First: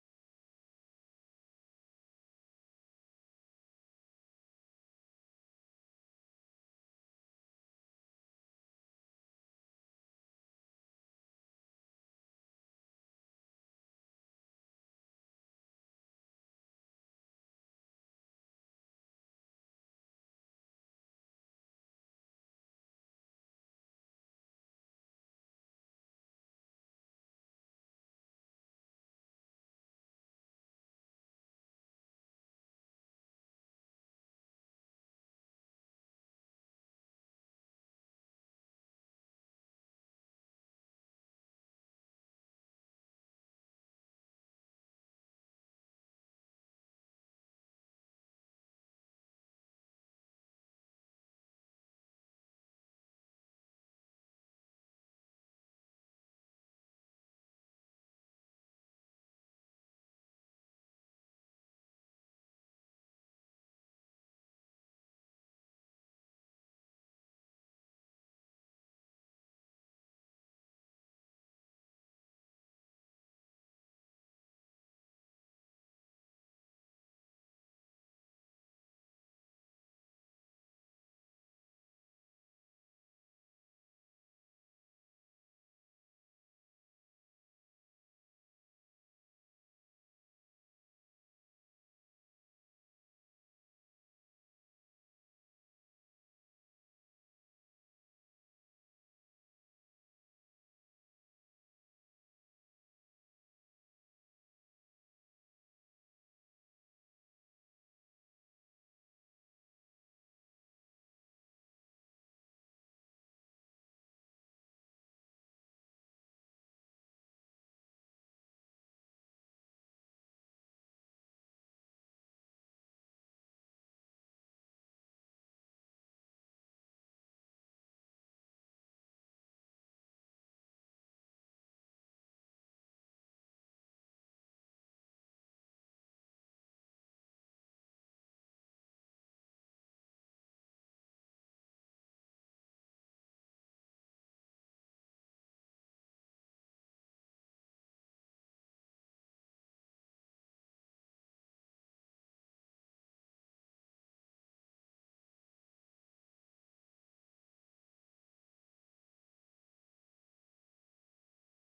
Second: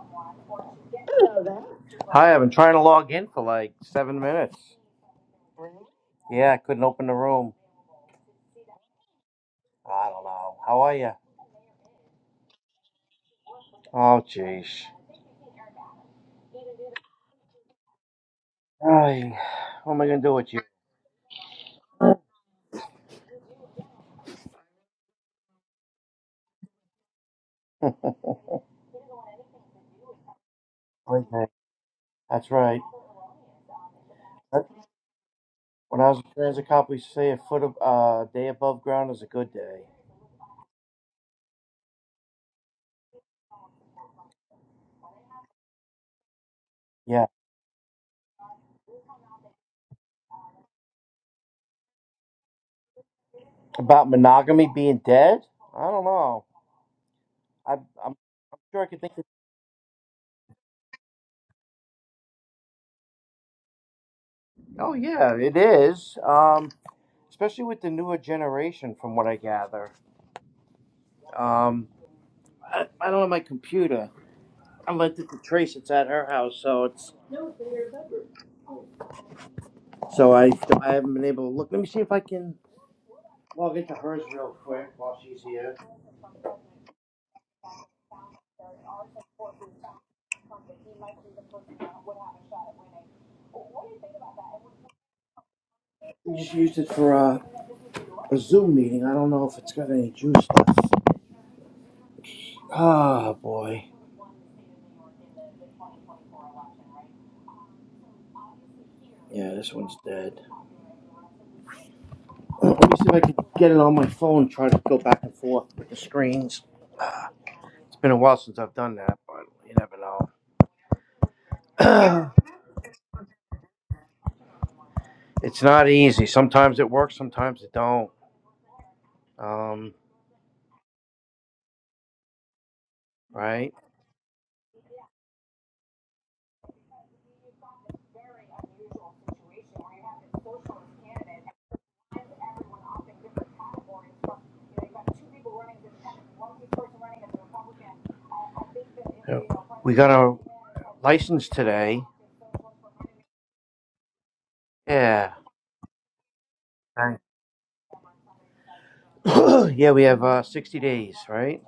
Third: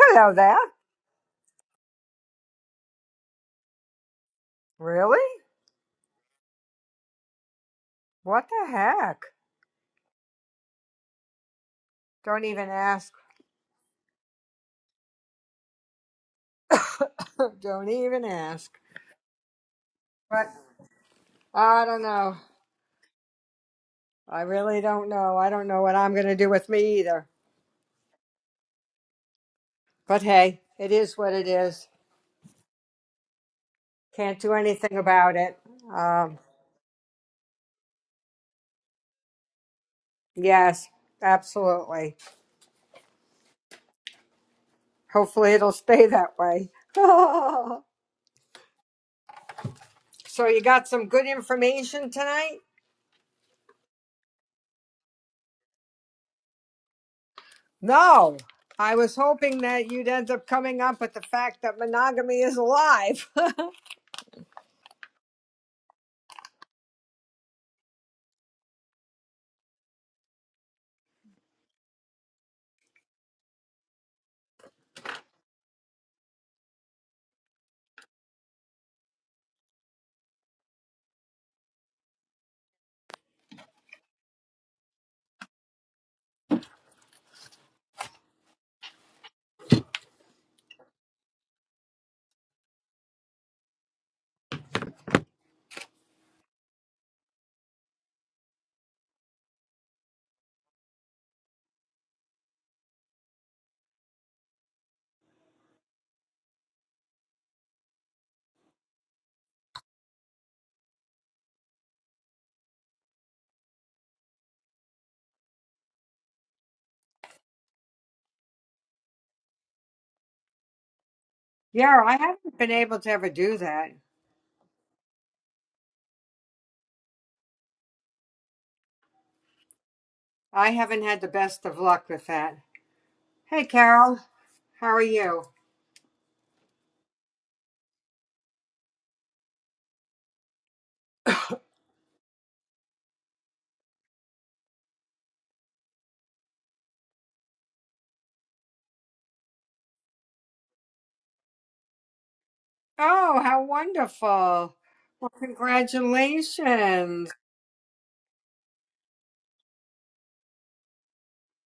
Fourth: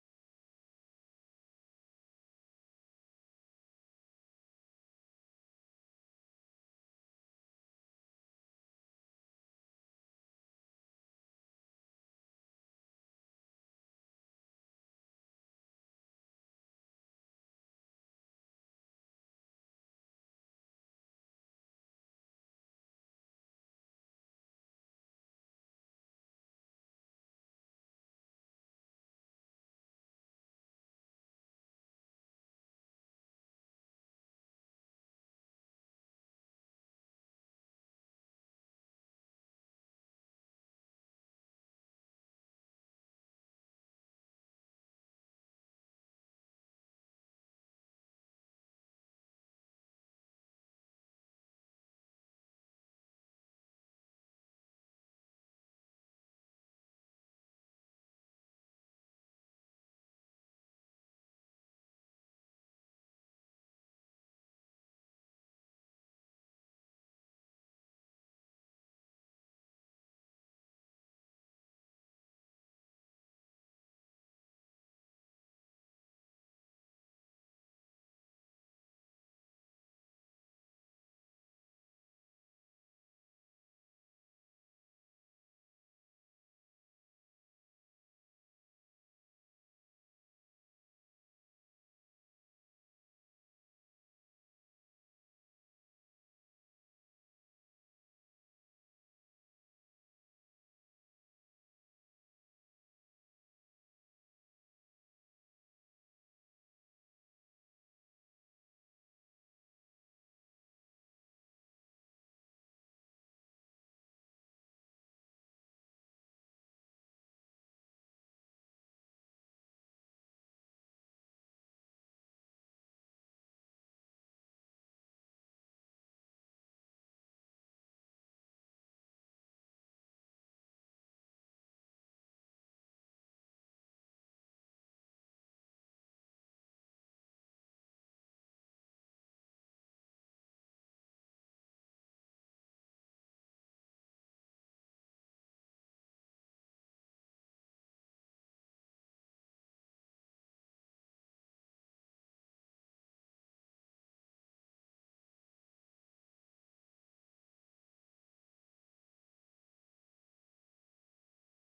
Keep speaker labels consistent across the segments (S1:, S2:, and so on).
S1: Hello there.
S2: Hi, I've been trying to log in for like seven minutes.
S1: Really?
S2: Yeah, I couldn't open the room.
S1: What the heck?
S2: I don't know. How are you?
S1: Don't even ask.
S2: Oh, jeez.
S1: don't even ask.
S2: Hi. What am I gonna do
S1: But
S2: with you?
S1: I don't know. I really don't know. I don't know what I'm going to do with me either. But hey, it is what
S2: Okay.
S1: it is.
S2: That's right.
S1: Can't do
S2: That-
S1: anything about it.
S2: When I was a
S1: Um,
S2: transit cop, we used to say a foot of uh, a day above ground is a good day.
S1: yes, absolutely. Hopefully it'll stay that way.
S2: Yeah.
S1: so you got some good information tonight?
S2: About monogamy being dead? I don't know. I, I'm
S1: No.
S2: I'm sure I
S1: I
S2: could think.
S1: was
S2: Of-
S1: hoping that you'd end up coming up with the fact that monogamy is alive.
S2: oh yeah, it is. Um, especially with the newer generation, from what I gather. Um, I, I don't have my computer. I looked at the trace. It's at her house, so it's so I I haven't been able to look. Let me see if I can log into hers real quick while she's here. We just used it for a, a Zoom meeting. I don't know if it's got any juice left. Ah, boy. Yeah, this one's dead. Let me see if I can get it on my phone. Try to go back and forth with the screens. It's been a while since I've done that, but you never
S1: Yeah, I
S2: know.
S1: haven't been able to ever do that.
S2: it's not easy. Sometimes it works. Sometimes it don't. Um,
S1: I haven't had the best of luck with that. Hey,
S2: right.
S1: Carol, how are you?
S2: Yeah. We got our license today
S1: Oh, how wonderful. Well,
S2: Yeah. Right.
S1: congratulations.
S2: yeah, we have uh, 60 days, right?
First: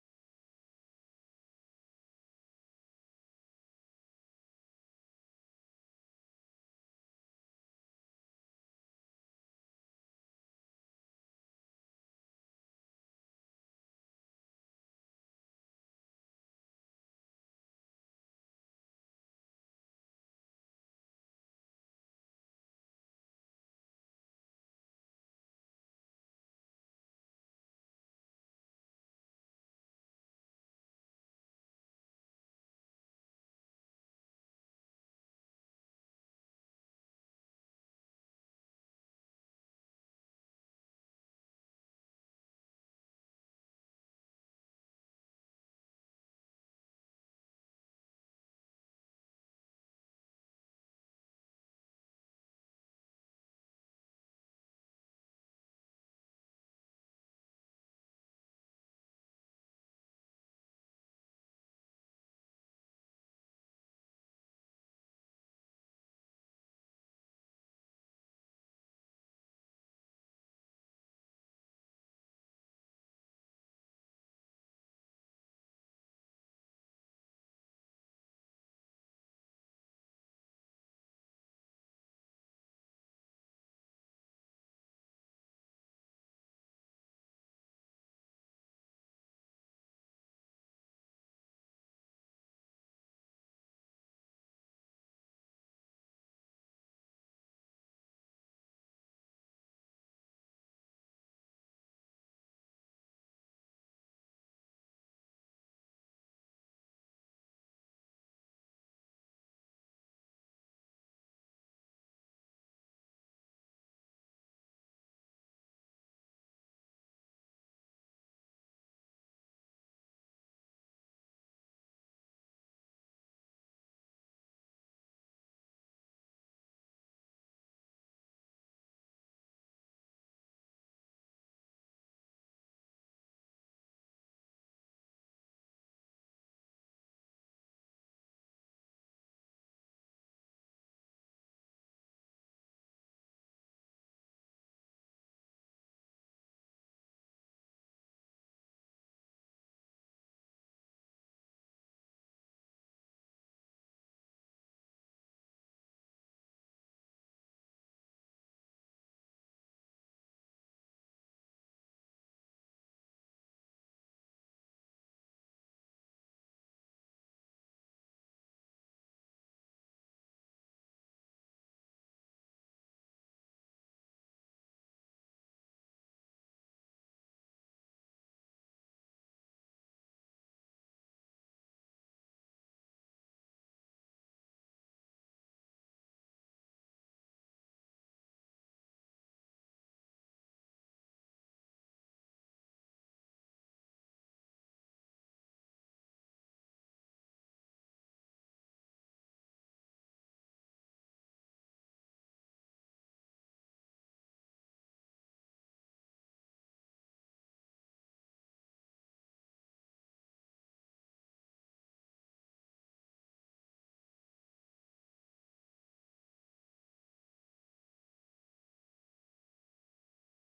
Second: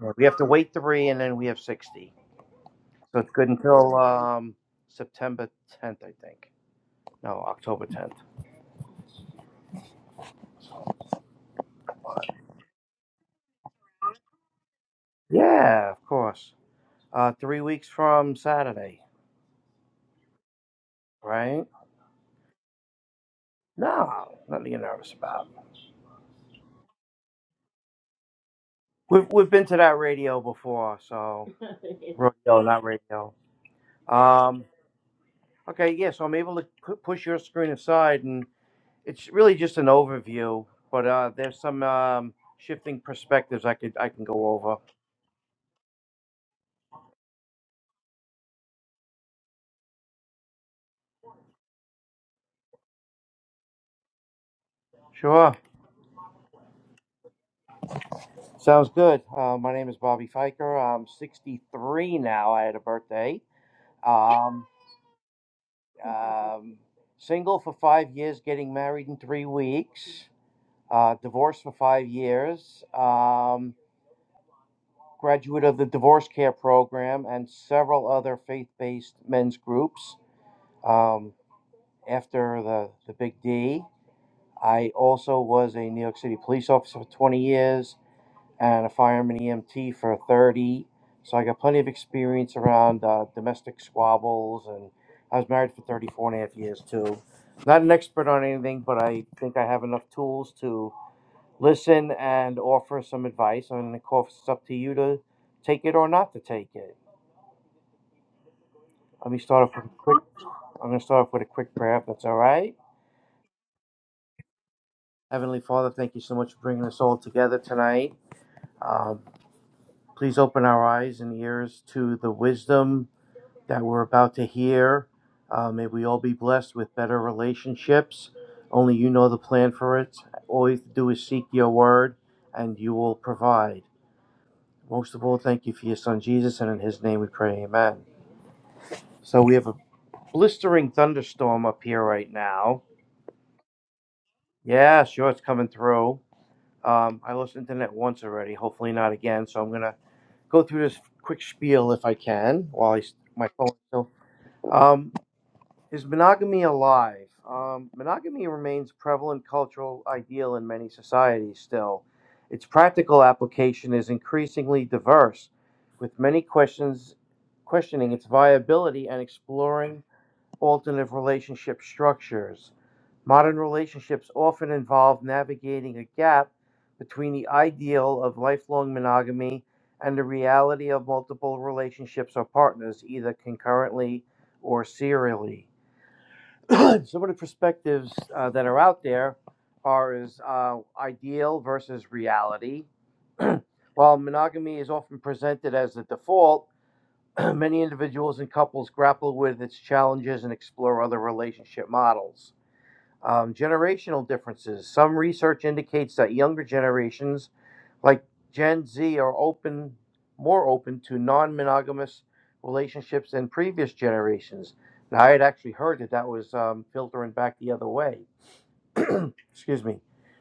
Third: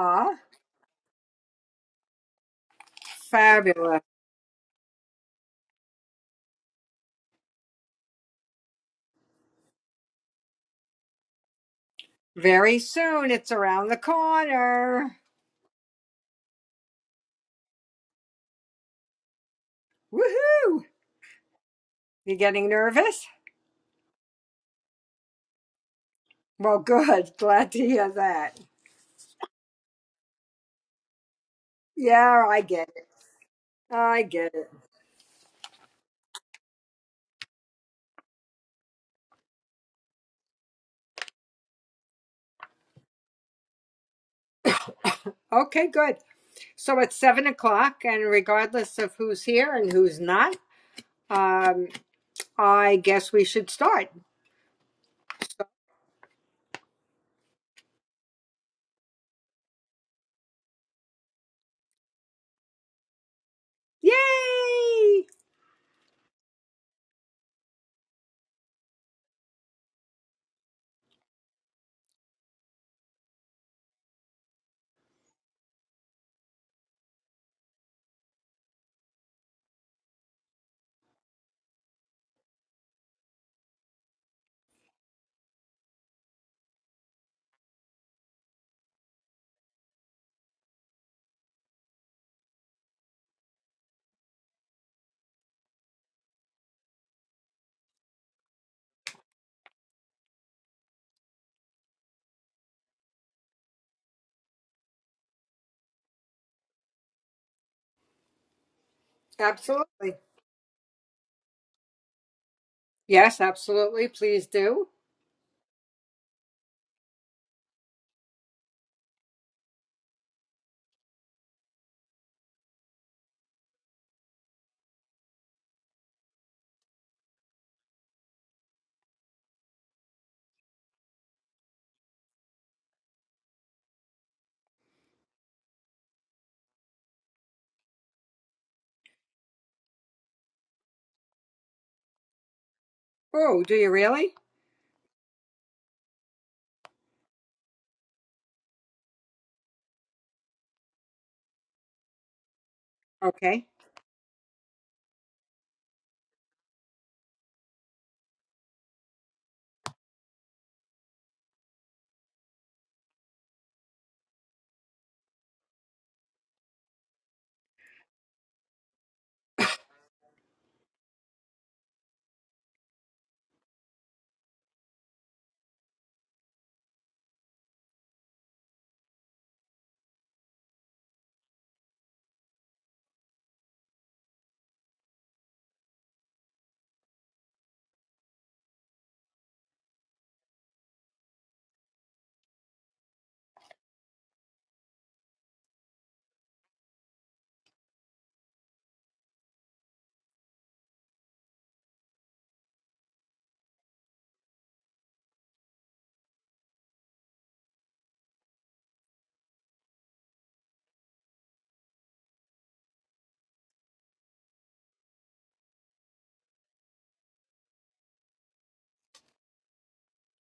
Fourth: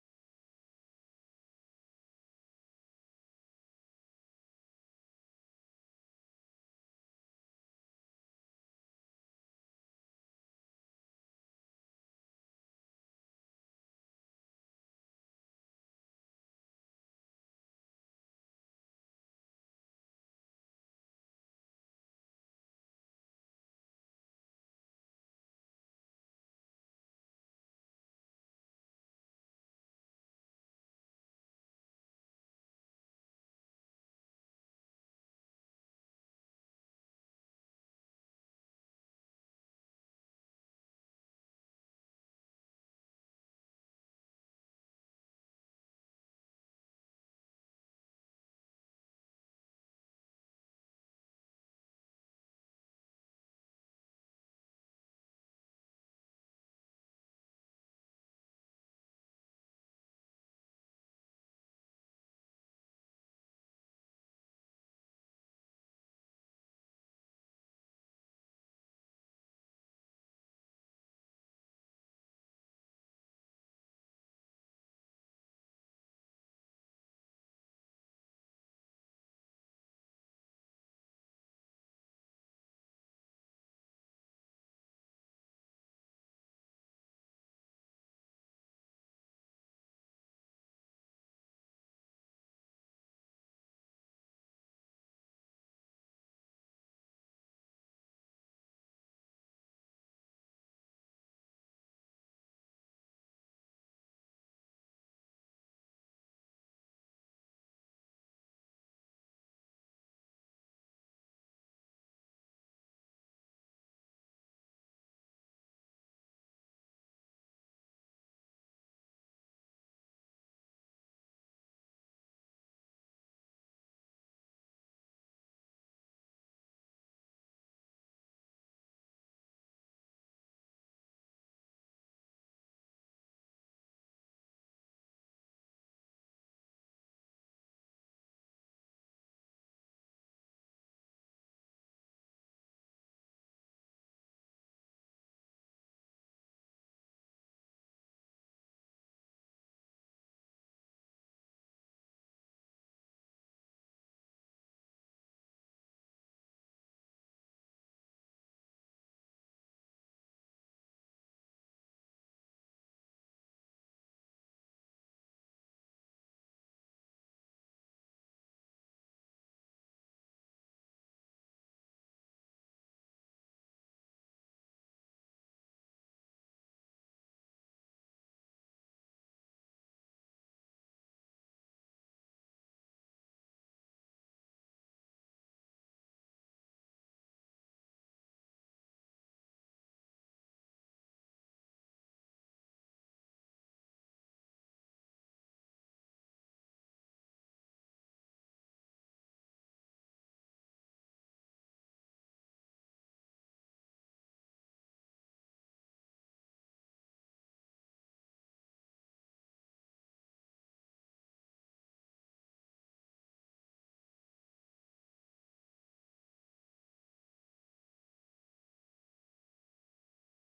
S2: Right. We have to wait three, and then we have 60. So it's good until
S1: Fabulous.
S2: um, September 10th, I think. No, October 10th.
S1: Very soon, it's around the corner.
S2: Yeah, of course. Uh, three weeks from Saturday,
S1: Woohoo!
S2: right?
S1: You getting nervous?
S2: No, nothing to are nervous about.
S1: Well, good. Glad to hear that.
S2: We've we've been to that radio before, so
S1: Yeah, I
S2: rodeo, not
S1: get it.
S2: radio.
S1: I get
S2: Um.
S1: it.
S2: Okay, yeah. So I'm able to pu- push your screen aside, and. It's really just an overview, but uh, there's some um, shifting perspectives I could I can go over.
S1: Okay, good. So it's seven o'clock, and regardless of who's here and who's not, um. I guess we should start.
S2: Sure,
S1: So-
S2: sounds good. Uh, my name is Bobby Fiker. I'm 63 now. I had a birthday. Um,
S1: Yay!
S2: um, single for five years, getting married in three weeks. Uh, divorced for five years. Um, graduate of the divorce care program and several other faith-based men's groups. Um, after the the Big D. I also was a New York City police officer for 20 years and a fireman EMT for 30. So I got plenty of experience around uh, domestic squabbles, and I was married for 34 and a half years too. Not an expert on anything, but I think I have enough tools to listen and offer some advice. And of course, it's up to you to take it or not to take it. Let me start off with a
S1: Absolutely.
S2: quick. I'm going to start off with a quick prayer, if that's all right.
S1: Yes, absolutely. Please do.
S2: Heavenly Father, thank you so much for bringing us all together tonight. Um. Please open our eyes and ears to the wisdom that we're about to hear. Uh, may we all be blessed with better relationships. Only you know the plan for it. All you have to do is seek your word, and you will provide. Most of all, thank you for your son Jesus, and in his name we pray, amen. So we have a blistering thunderstorm up here right now.
S1: Oh, do you really?
S2: Yeah, sure, it's coming through. Um, I lost internet once already, hopefully not again, so I'm going to go through this quick spiel if I can while I, s- my
S1: Okay.
S2: phone is still Um, is monogamy alive? Um, monogamy remains a prevalent cultural ideal in many societies still. Its practical application is increasingly diverse, with many questions questioning its viability and exploring alternative relationship structures. Modern relationships often involve navigating a gap between the ideal of lifelong monogamy and the reality of multiple relationships or partners, either concurrently or serially. Some of the perspectives uh, that are out there are is uh, ideal versus reality. While monogamy is often presented as the default, Many individuals and couples grapple with its challenges and explore other relationship models. Um, generational differences. Some research indicates that younger generations, like Gen Z, are open, more open to non-monogamous relationships than previous generations. Now, I had actually heard that that was um, filtering back the other way. excuse me,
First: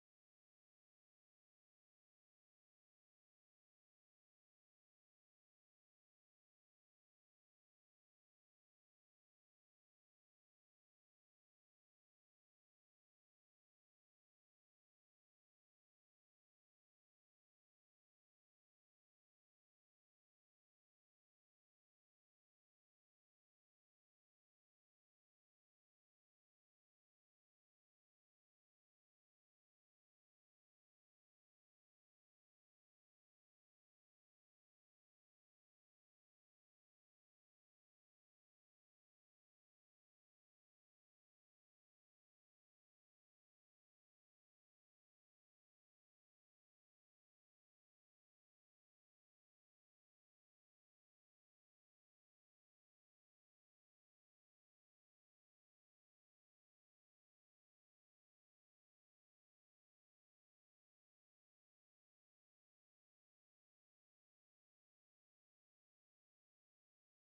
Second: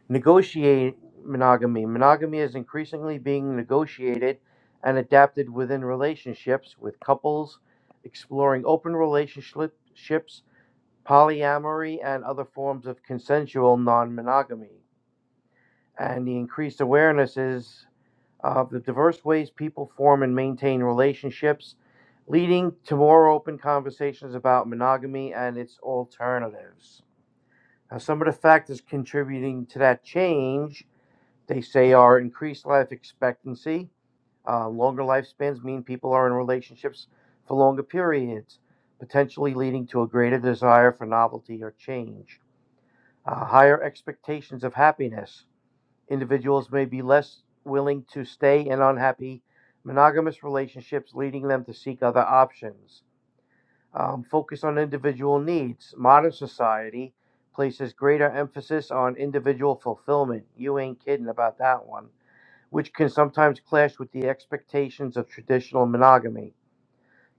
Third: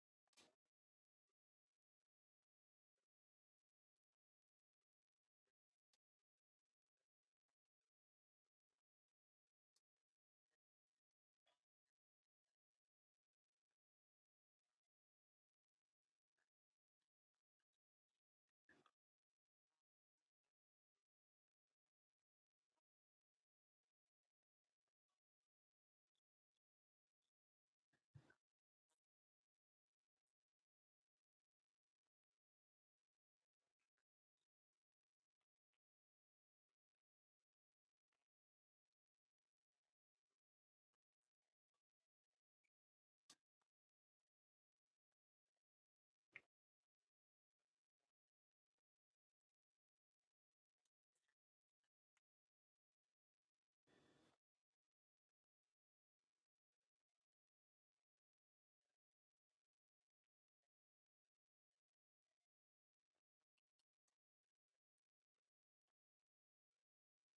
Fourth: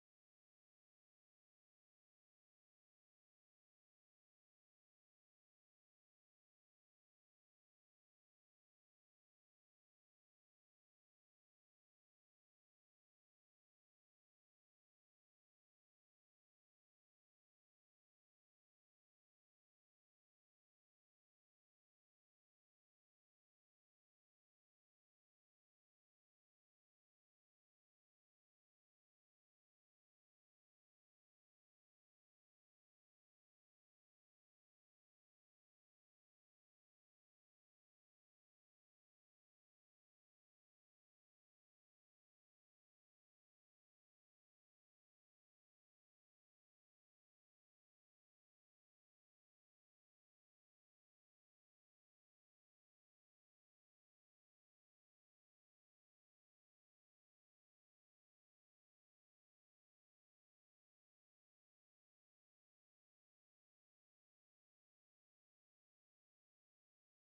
S2: negotiate monogamy. Monogamy is increasingly being negotiated and adapted within relationships, with couples exploring open relationships, polyamory, and other forms of consensual non monogamy. And the increased awareness is of the diverse ways people form and maintain relationships, leading to more open conversations about monogamy and its alternatives. Now, some of the factors contributing to that change, they say, are increased life expectancy. Uh, longer lifespans mean people are in relationships for longer periods, potentially leading to a greater desire for novelty or change. Uh, higher expectations of happiness. Individuals may be less willing to stay in unhappy monogamous relationships, leading them to seek other options um, focused on individual needs. Modern society places greater emphasis on individual fulfillment. You ain't kidding about that one, which can sometimes clash with the expectations of traditional monogamy.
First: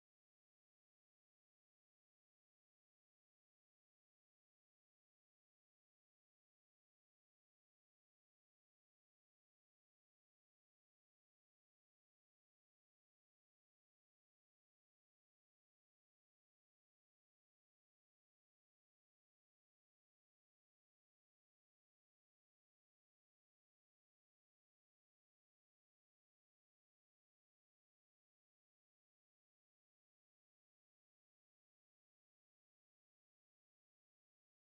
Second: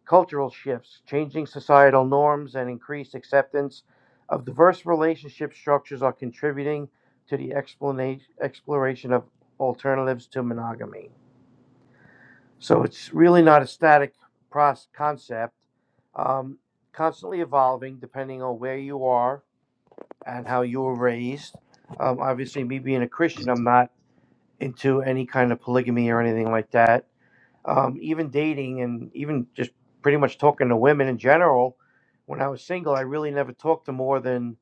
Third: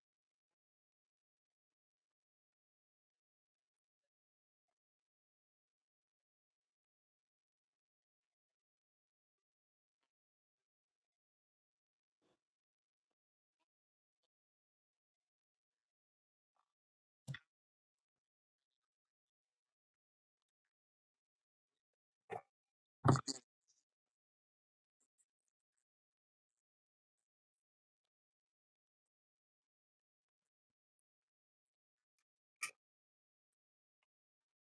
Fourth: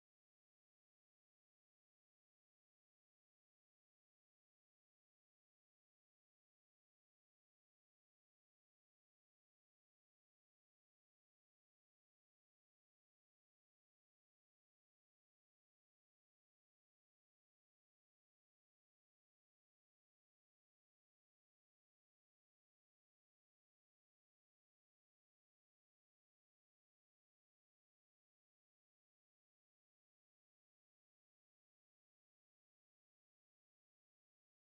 S2: Cultural shifts, changing societal norms, and increased acceptance of diverse relationship structures are contributing to the explana- exploration of alternatives to monogamy. So it's really not a static process, concept, um, constantly evolving depending on where you are and how you were raised. Um, obviously, me being a Christian, I'm not into any kind of polygamy or anything like that. Um, even dating and even just pretty much talking to women in general, when I was single, I really never talked to more than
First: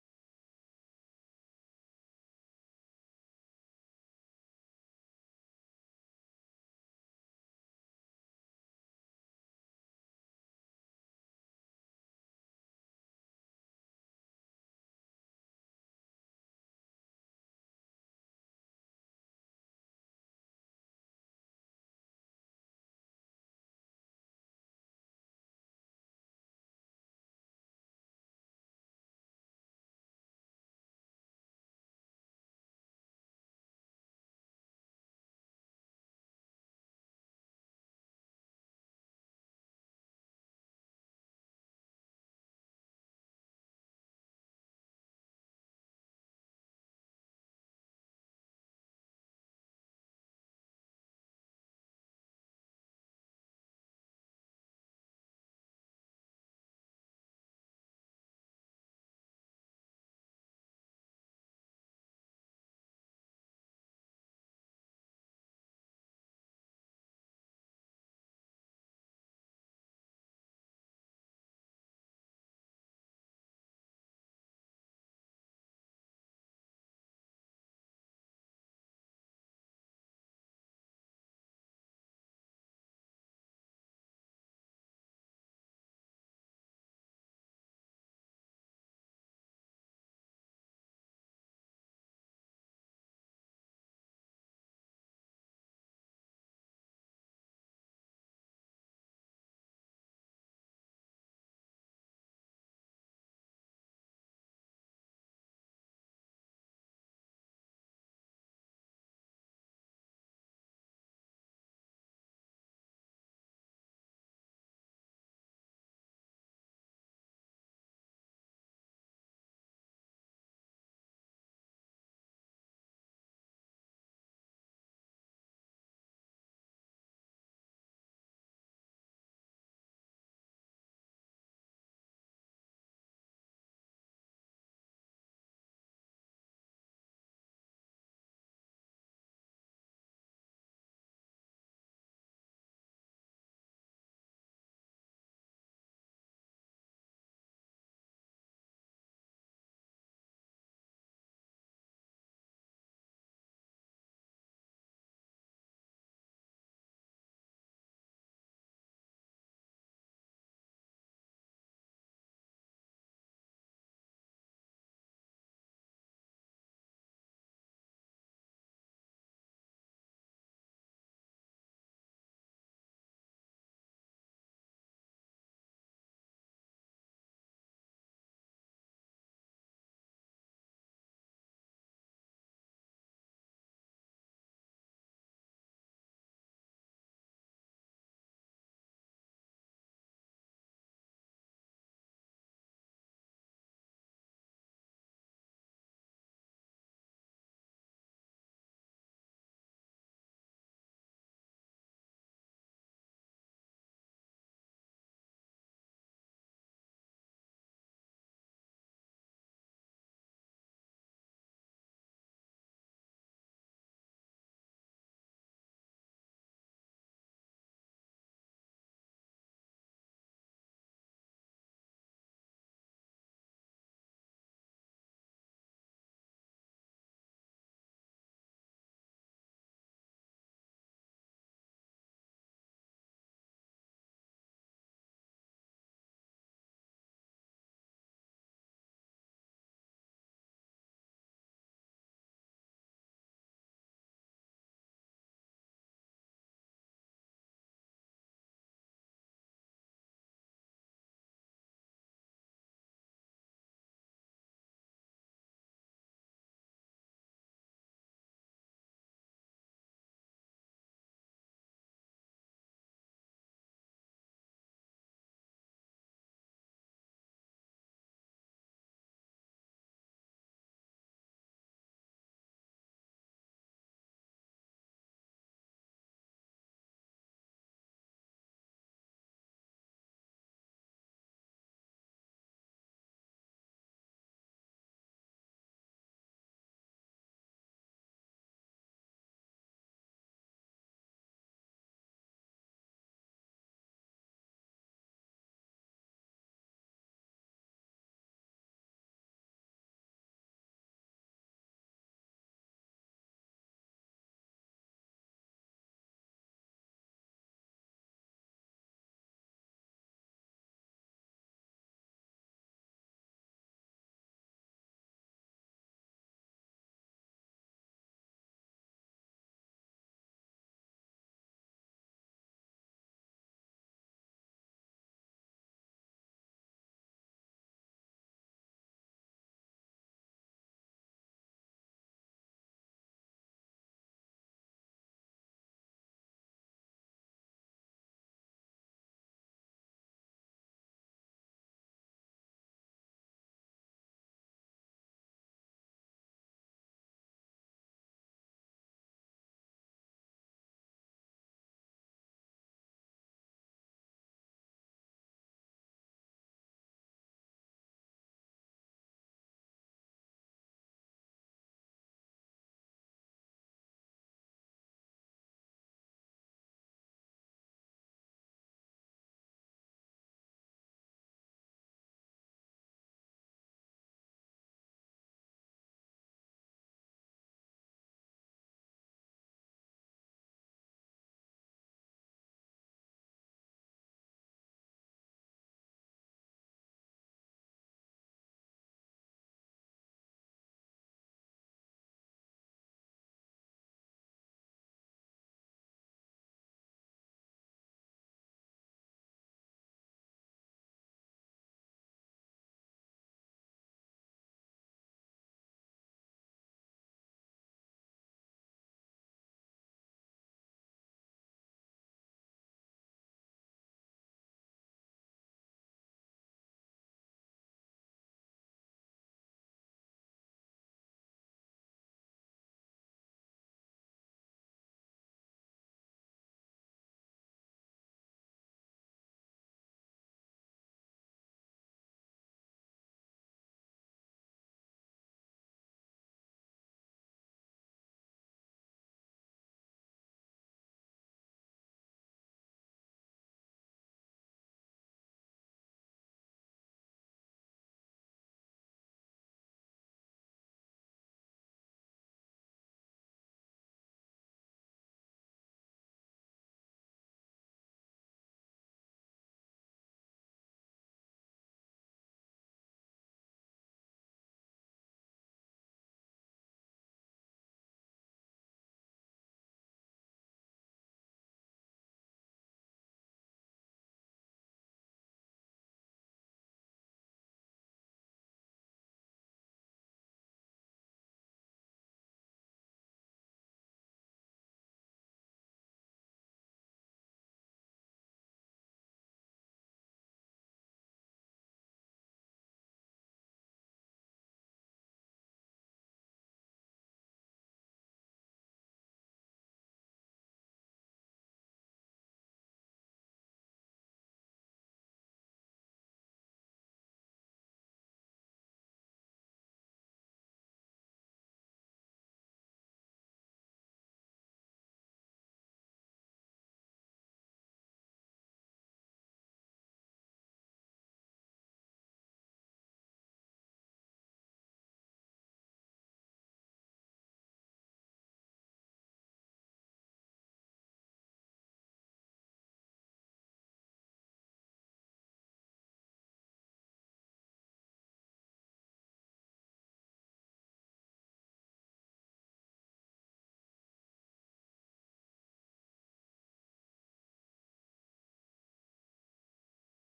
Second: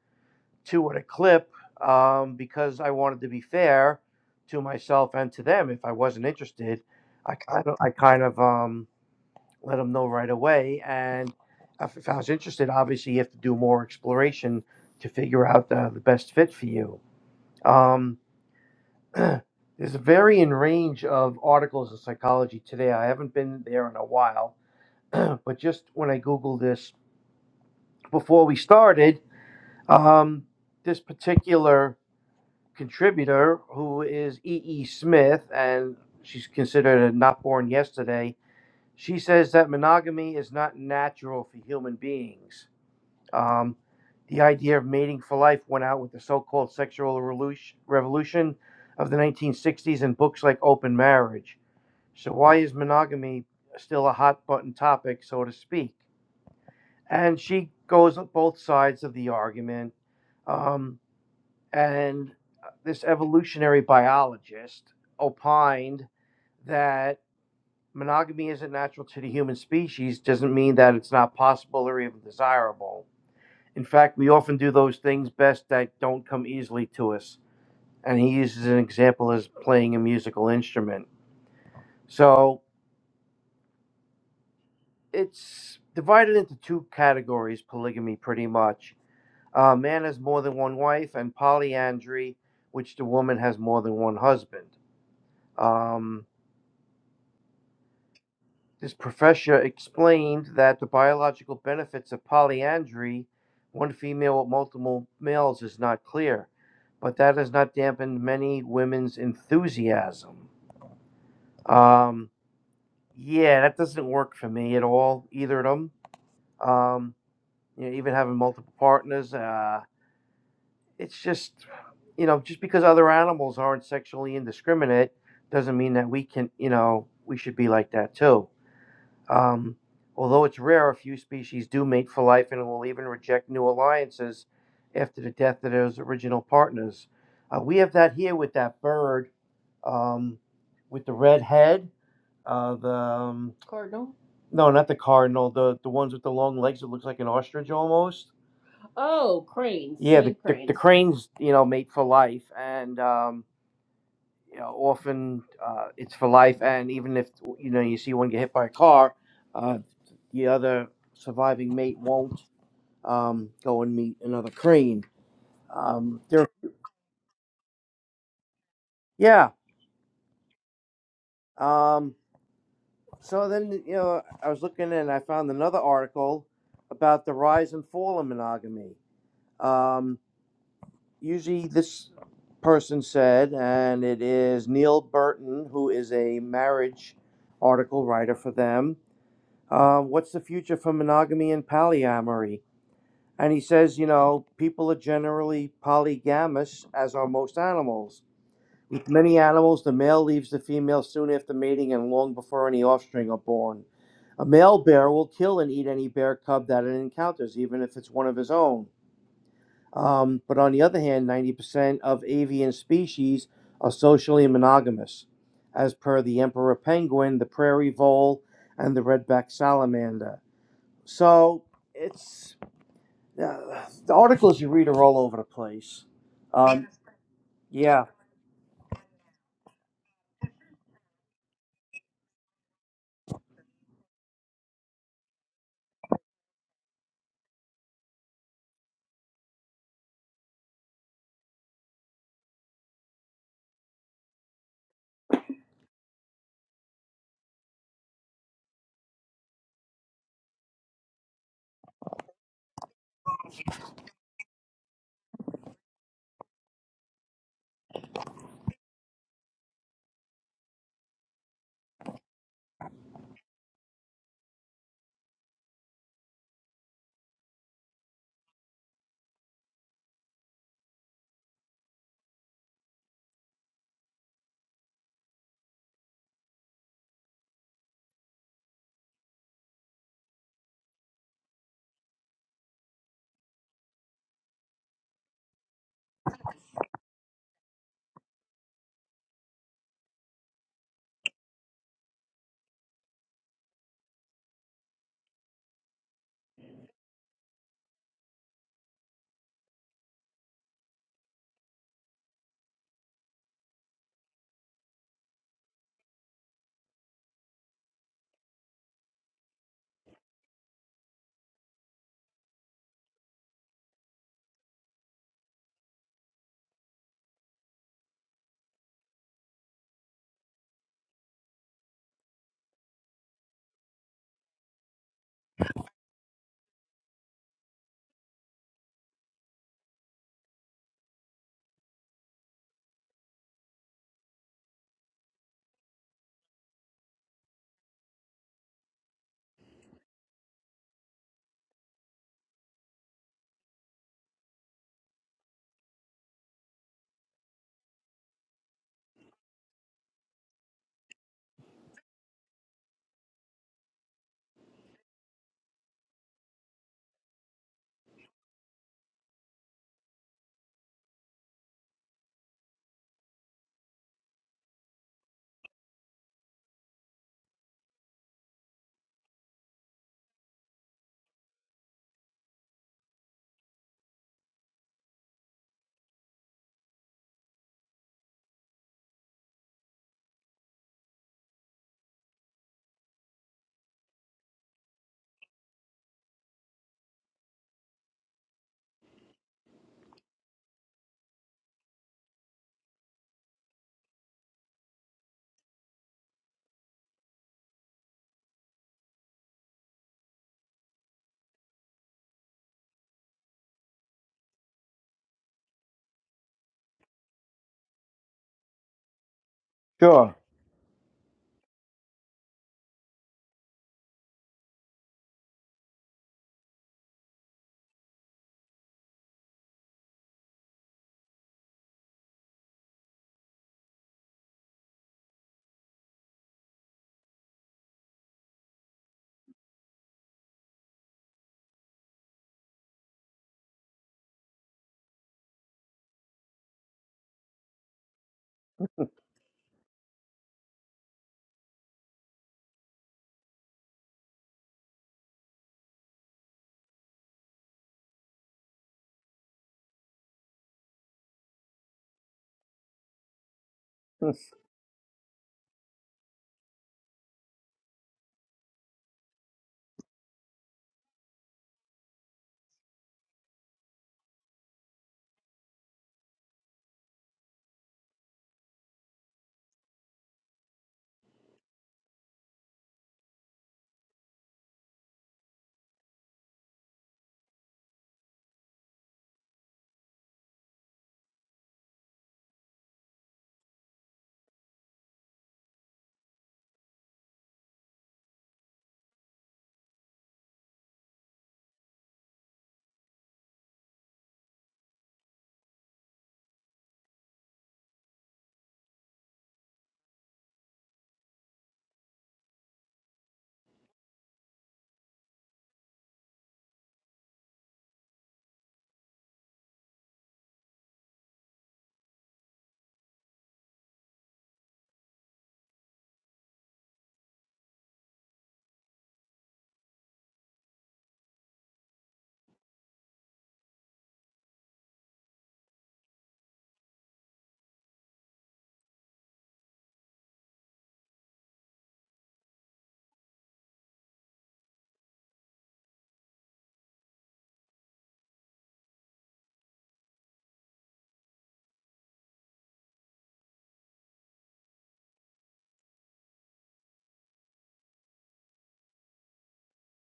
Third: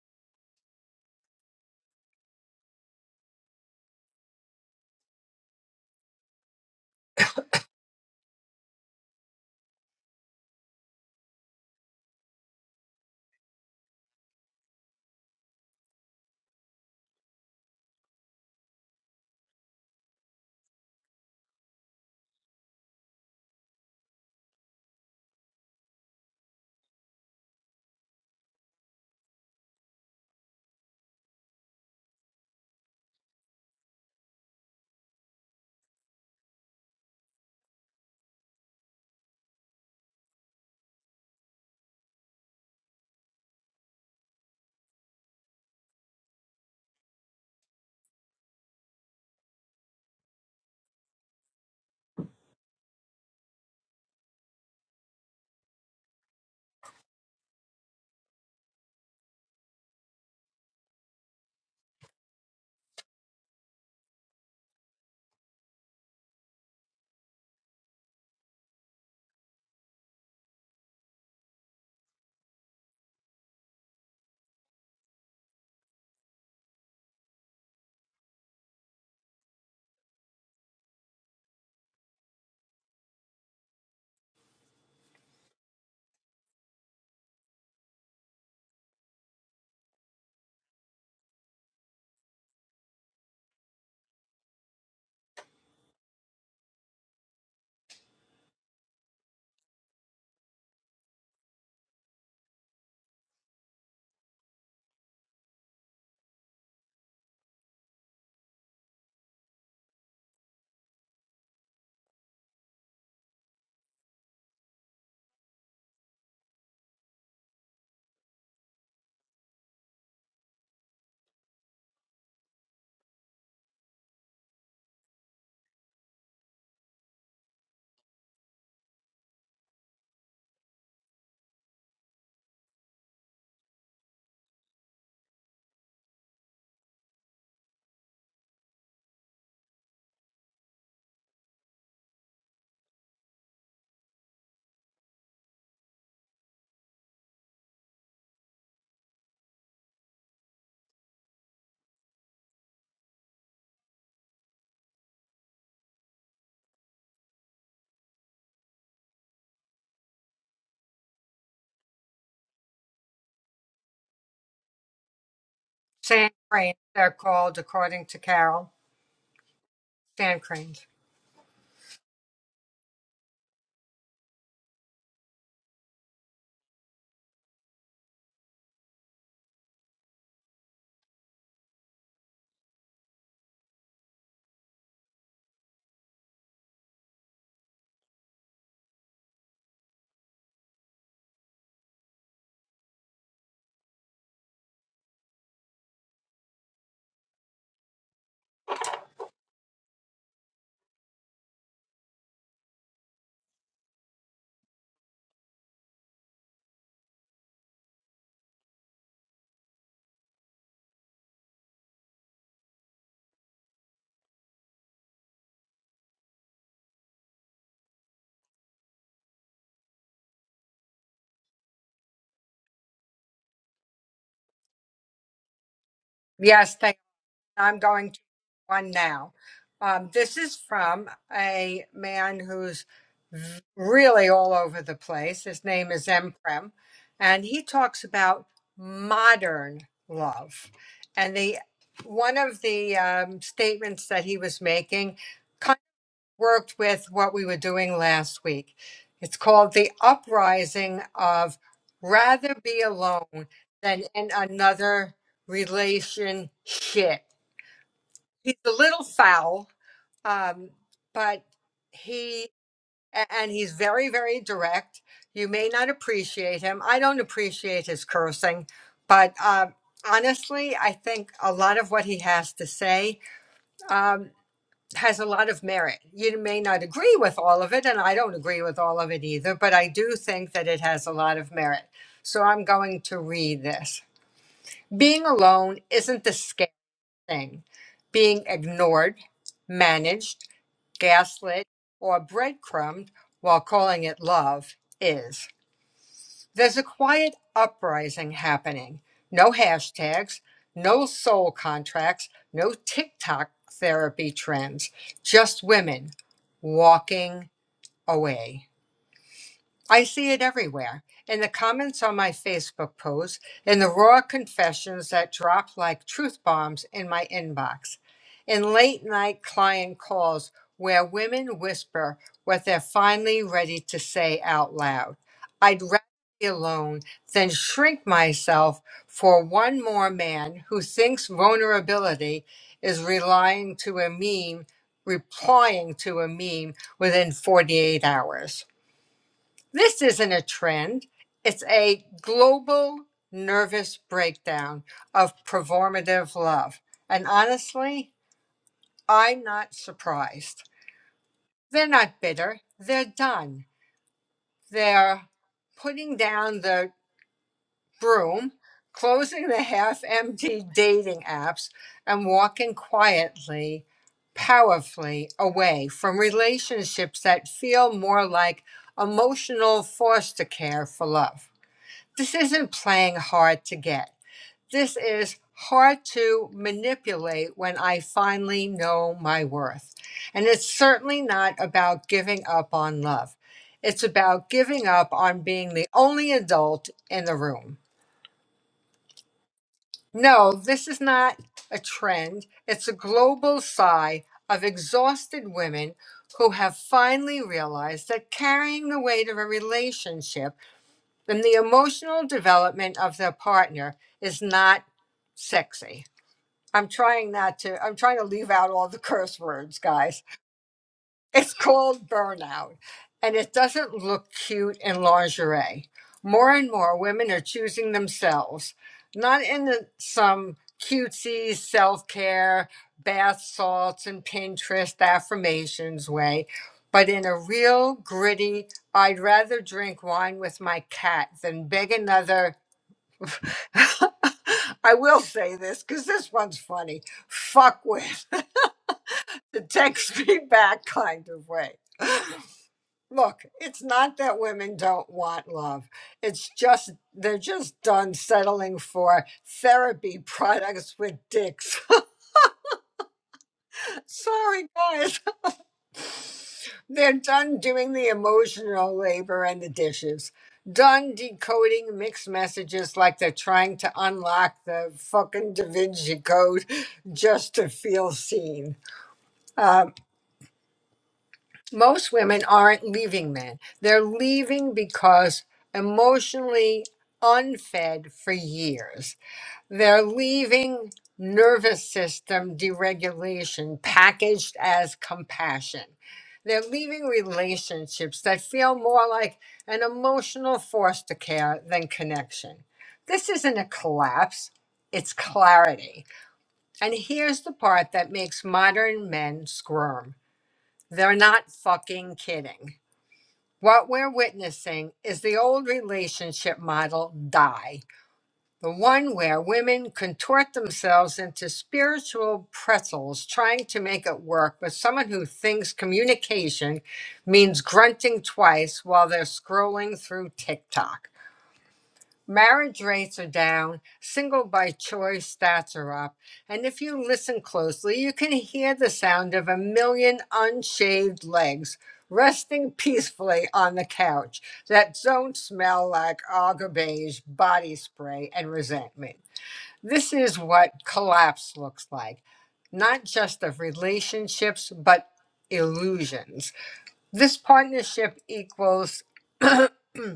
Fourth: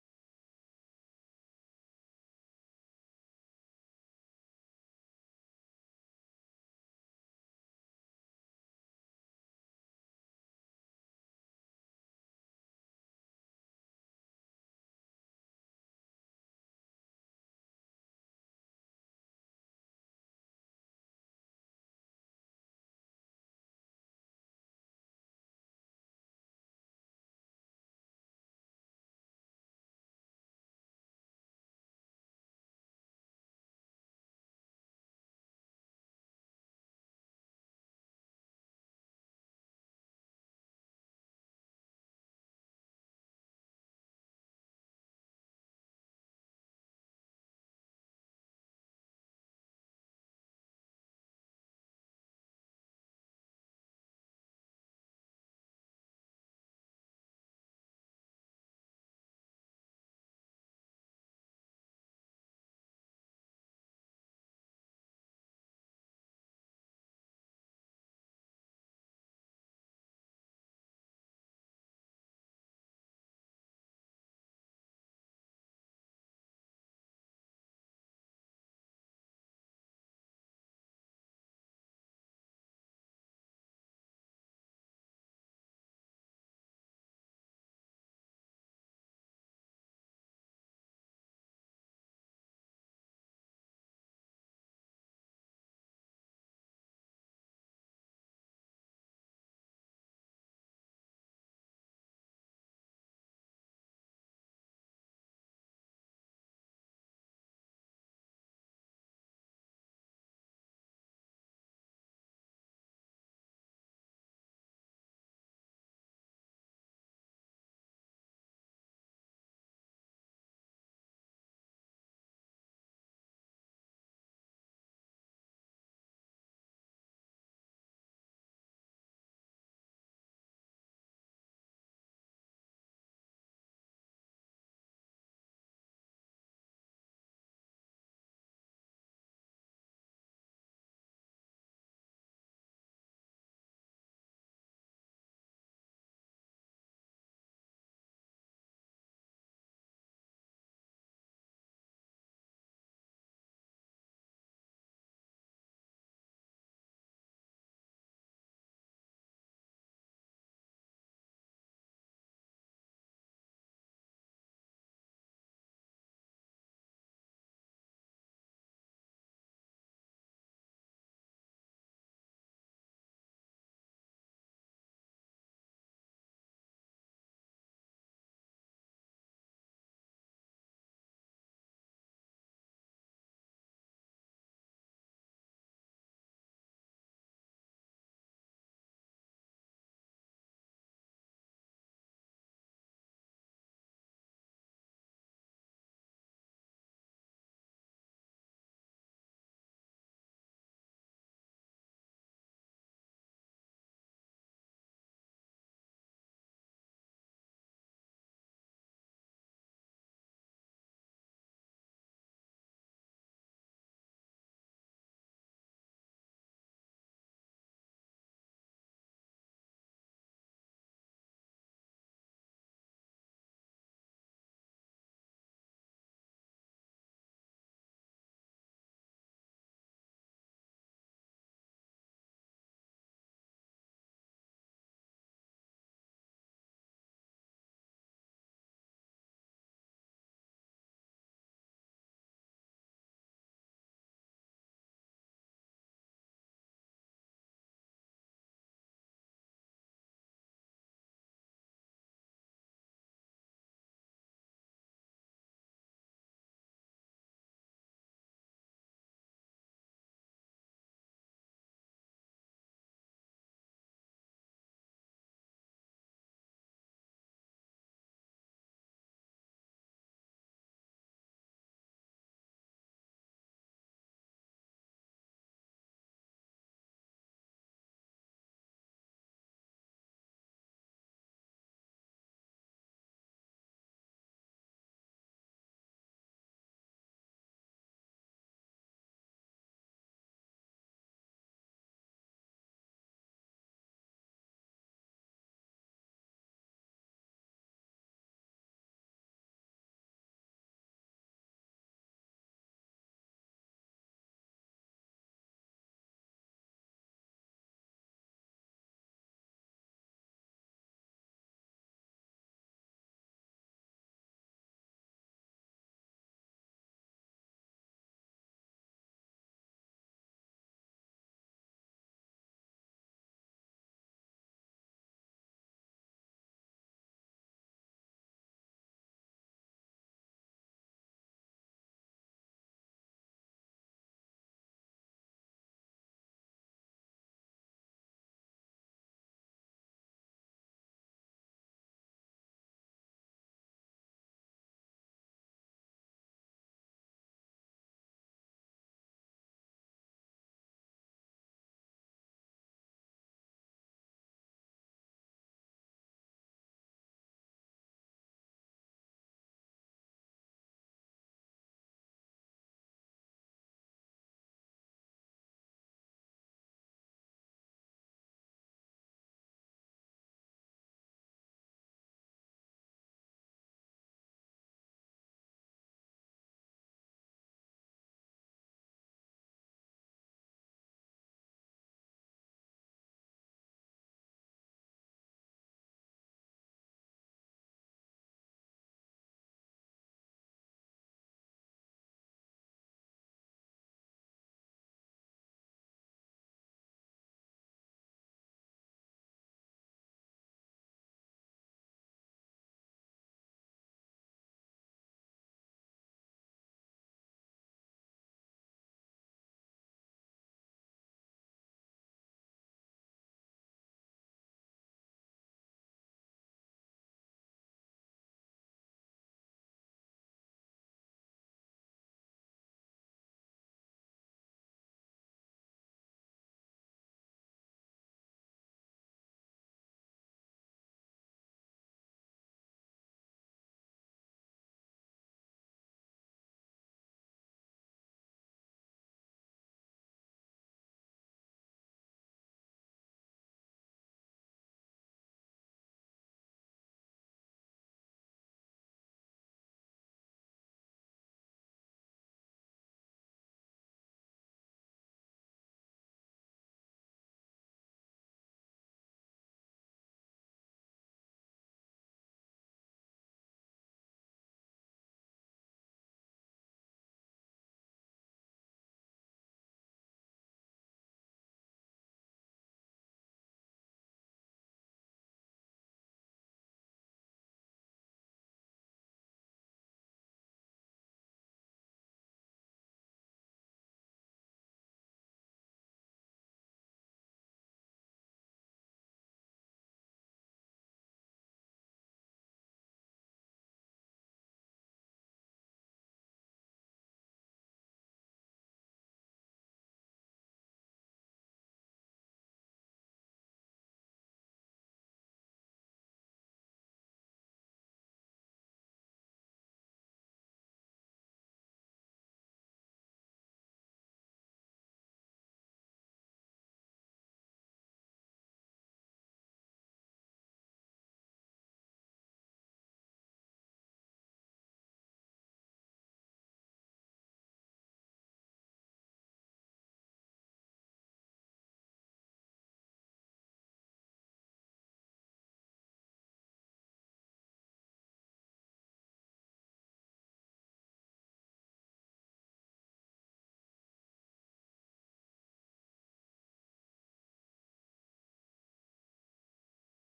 S2: two at a clip um, because I wanted to be fair to myself and to them. If I wasn't interested, I kind of, I kind of um, let them know right away. And if, if I was interested, obviously you have to do more exploration to figure out the, the best fit for you. Um, there's a varying range of articles in psychology today. I haven't been there in a while, but just when I Googled this before we started, um, this particular contributor, who is E. E. Smith, and she's considered a not born yesterday, she says that monogamy is not natural for human beings Um, the idea of mating for life went out with the so called sexual revolution of the 1960s and books like Open Marriage. So, why is monogamy still a hot button topic, so to speak? And she goes on both sides of the argument. Um, and this evolutionary biologist opined that monogamy isn't natural to the human species, doesn't mean that it's not possible or even desirable in fact, we often do those things best that don't come easily to us. And he uses an example as playing a musical instrument. So it's divided into two categories, polygamy, pretty much. A man has more than one wife, and polyandry, which the woman has more than one husband. Um, This professor explained that the biological benefits of polyandry, one female with multiple males, is not clear, but that has not dampened many women's enthusiasm. Um, yeah, that doesn't work for me at all, either of them. Um, you know, even having multiple partners, uh, it's just, you know, just because other animals aren't sexually indiscriminate doesn't mean that we can, you know, we should be like that too. Um, although it's rare, a few species do mate for life and will even reject new alliances after the death of those original partners. Uh, we have that here with that bird um, with the red head. Uh, the um, no, not the cardinal. The the ones with the long legs that looks like an ostrich almost. Cranes, you know, mate for life, and um, you know, often uh, it's for life. And even if you know you see one get hit by a car, uh, the other surviving mate won't. um, go and meet another crane. Um,
S1: Sand
S2: there,
S1: cranes, they're called, according to Carol.
S2: yeah.
S1: Sand cranes.
S2: Um, so then, you know, I was looking and I found another article about the rise and fall of monogamy. Um, usually, this person said, and it is Neil Burton, who is a marriage article writer for them. Uh, what's the future for monogamy and polyamory? And he says, you know, people are generally polygamous, as are most animals With many animals, the male leaves the female soon after mating and long before any offspring are born. A male bear will kill and eat any bear cub that it encounters, even if it's one of his own. Um, but on the other hand, 90% of avian species are socially monogamous, as per the emperor penguin, the prairie vole, and the red-backed salamander. So it's uh, the articles you read are all over the place.
S1: Yes,
S2: Um,
S1: thank I'm
S2: yeah,
S1: going to one now. Um, this is from a man who's v- really all over the place. His name is Emprem, and he talks about modern love. And the one of the um, statements that he was making kind of worked with what we were doing last week. It's called the uprising of rather be alone than in another relationship he's a little foul, um, but he and he's very, very direct. You may not appreciate him. I don't appreciate his cursing, but um, honestly, I think a lot of what he has to say um, has a lot of merit. You may not agree with all of it, and I don't agree with all of it either, but I do think that it has a lot of merit. So I'm going to read this. Being alone isn't the scary thing. Being ignored, managed, gaslit, or breadcrumbed while calling it love is. There's a quiet uprising happening. No hashtags, no soul contracts, no TikTok therapy trends, just women walking away. I see it everywhere in the comments on my Facebook posts, in the raw confessions that drop like truth bombs in my inbox, in late night client calls where women whisper what they're finally ready to say out loud. I'd rather be alone than shrink myself for one more man who thinks vulnerability is relying to a meme, replying to a meme within 48 hours. This isn't a trend. It's a global nervous breakdown of performative love. And honestly, I'm not surprised. They're not bitter. They're done. They're putting down the broom, closing the half empty dating apps, and walking quietly, powerfully away from relationships that feel more like emotional foster care for love. This isn't playing hard to get. This is hard to manipulate when I finally know my worth. And it's certainly not about giving up on love. It's about giving up on being the only adult in the room. No, this is not a trend. It's a global sigh of exhausted women who have finally realized that carrying the weight of a relationship then the emotional development of their partner is not sexy. I'm trying not to, I'm trying to leave out all the curse words, guys.
S2: sure.
S1: It's called burnout, and it doesn't look cute in lingerie. More and more women are choosing themselves, not in the- some cutesy self care, bath salts, and Pinterest affirmations way, but in a real gritty, I'd rather drink wine with my cat than beg another. I will say this because this one's funny. Fuck with the text me back kind of way. Look, it's not that women don't want love. It's just they're just done settling for therapy products with dicks. Sorry, guys. They're done doing the emotional labor and the dishes. Done decoding mixed messages like they're trying to unlock the fucking Da Vinci Code just to feel seen. Um, most women aren't leaving men. They're leaving because emotionally unfed for years. They're leaving nervous system deregulation packaged as compassion. They're leaving relationships that feel more like an emotional foster care than connection. This isn't a collapse, it's clarity. And here's the part that makes modern men squirm they're not fucking kidding. What we're witnessing is the old relationship model die, the one where women contort themselves into spiritual pretzels trying to make it work with someone who thinks communication means grunting twice while they're scrolling through TikTok. Marriage rates are down, single by choice stats are up, and if you listen closely, you can hear the sound of a million unshaved legs resting peacefully on the couch that don't smell like Aga Beige body spray and resentment. This is what collapse looks like, not just of relationships, but illusions. This partnership equals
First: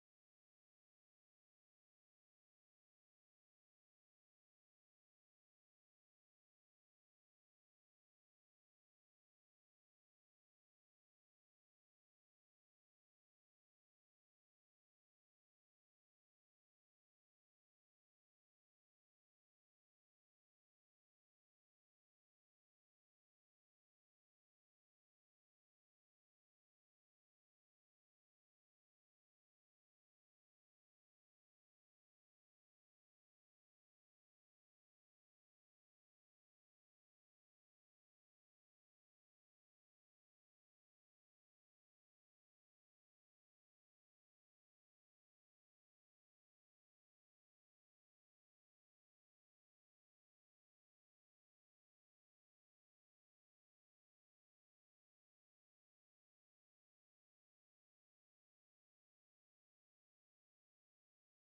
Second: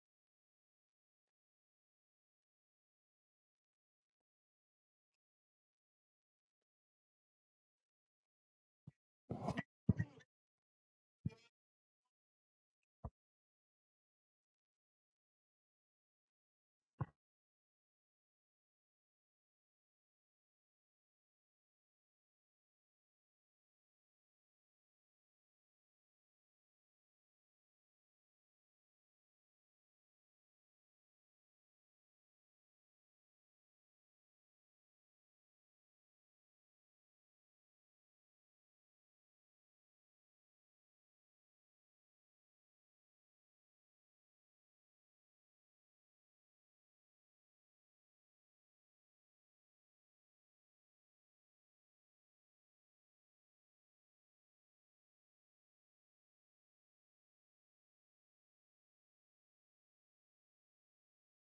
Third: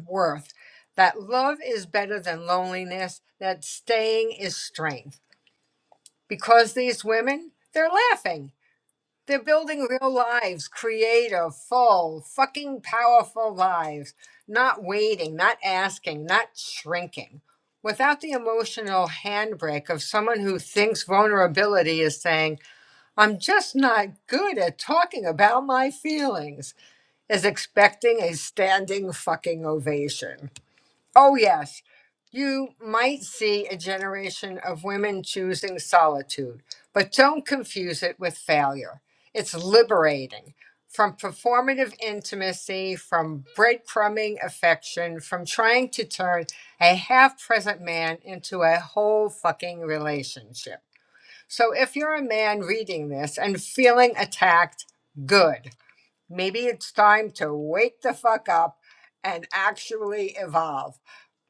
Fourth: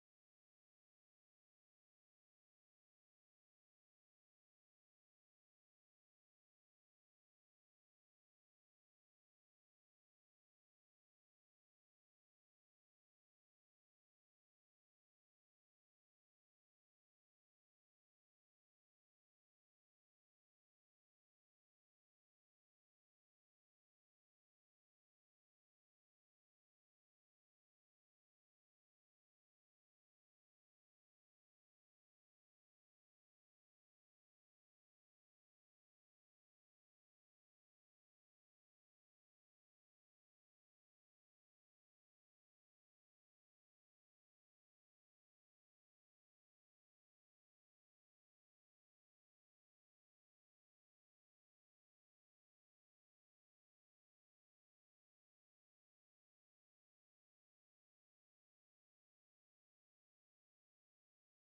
S1: worth, that love is better than loneliness, that staying is strength. Because these women, they're laughing. They're building real lives, creative, full, fucking powerful lives, not waiting, not asking, not shrinking. Without the emotional handbrake of someone who thinks vulnerability is saying, I'm just not good at talking about my feelings, is expecting a standing fucking ovation. Oh, yes. You might see a generation of women choosing solitude, but don't confuse it with failure. It's liberating from performative intimacy, from breadcrumbing affection, from trying to turn a half present man into a whole fucking relationship. So if you're a man reading this and feeling attacked, good. Maybe it's time to wake the fuck up and actually evolve.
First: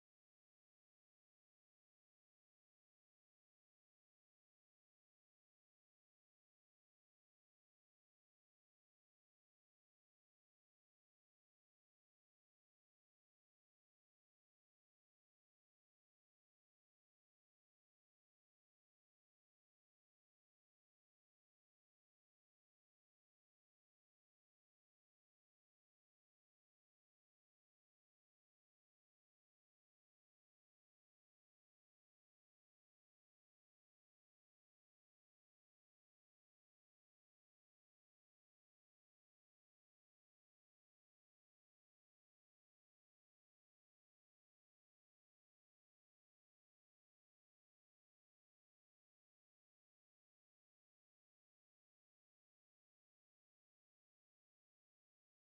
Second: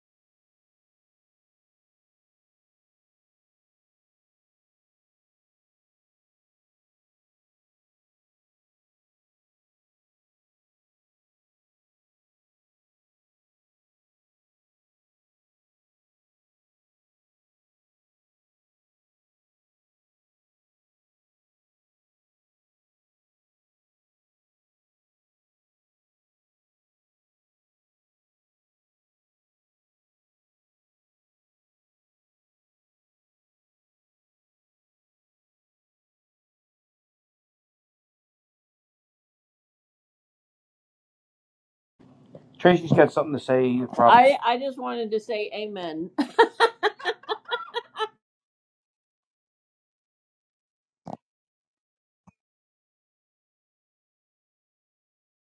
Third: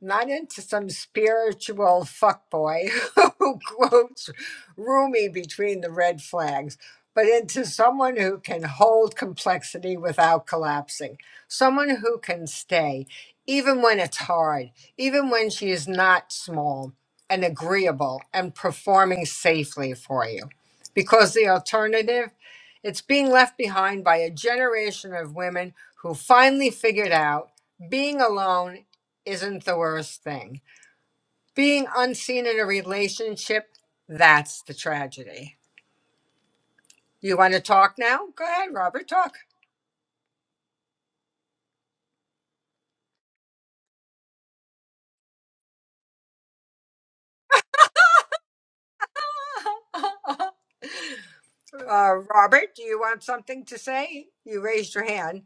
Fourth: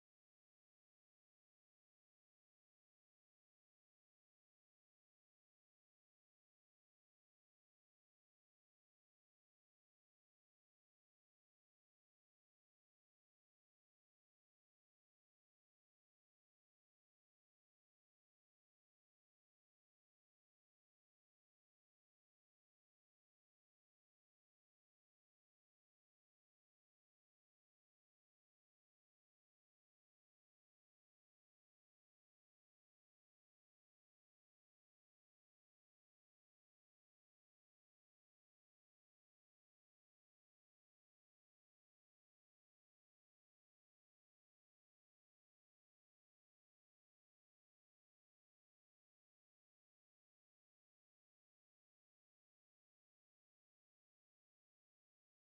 S1: Not into some spiritual fuckboy who quotes Rumi between the red flags, but into someone who can hold complexity without collapsing. Someone who can stay, even when it's hard, even when she is not small and agreeable and performing safely for you. Because the alternative it's being left behind by a generation of women who finally figured out being alone isn't the worst thing. Being unseen in a relationship, that's the tragedy. You want to talk now? Go ahead, Robert, talk.
S2: Tracy's got something to say. Probably, I I just wanted to say amen.
S1: uh, Robert, do you want something to say? You raised your hand.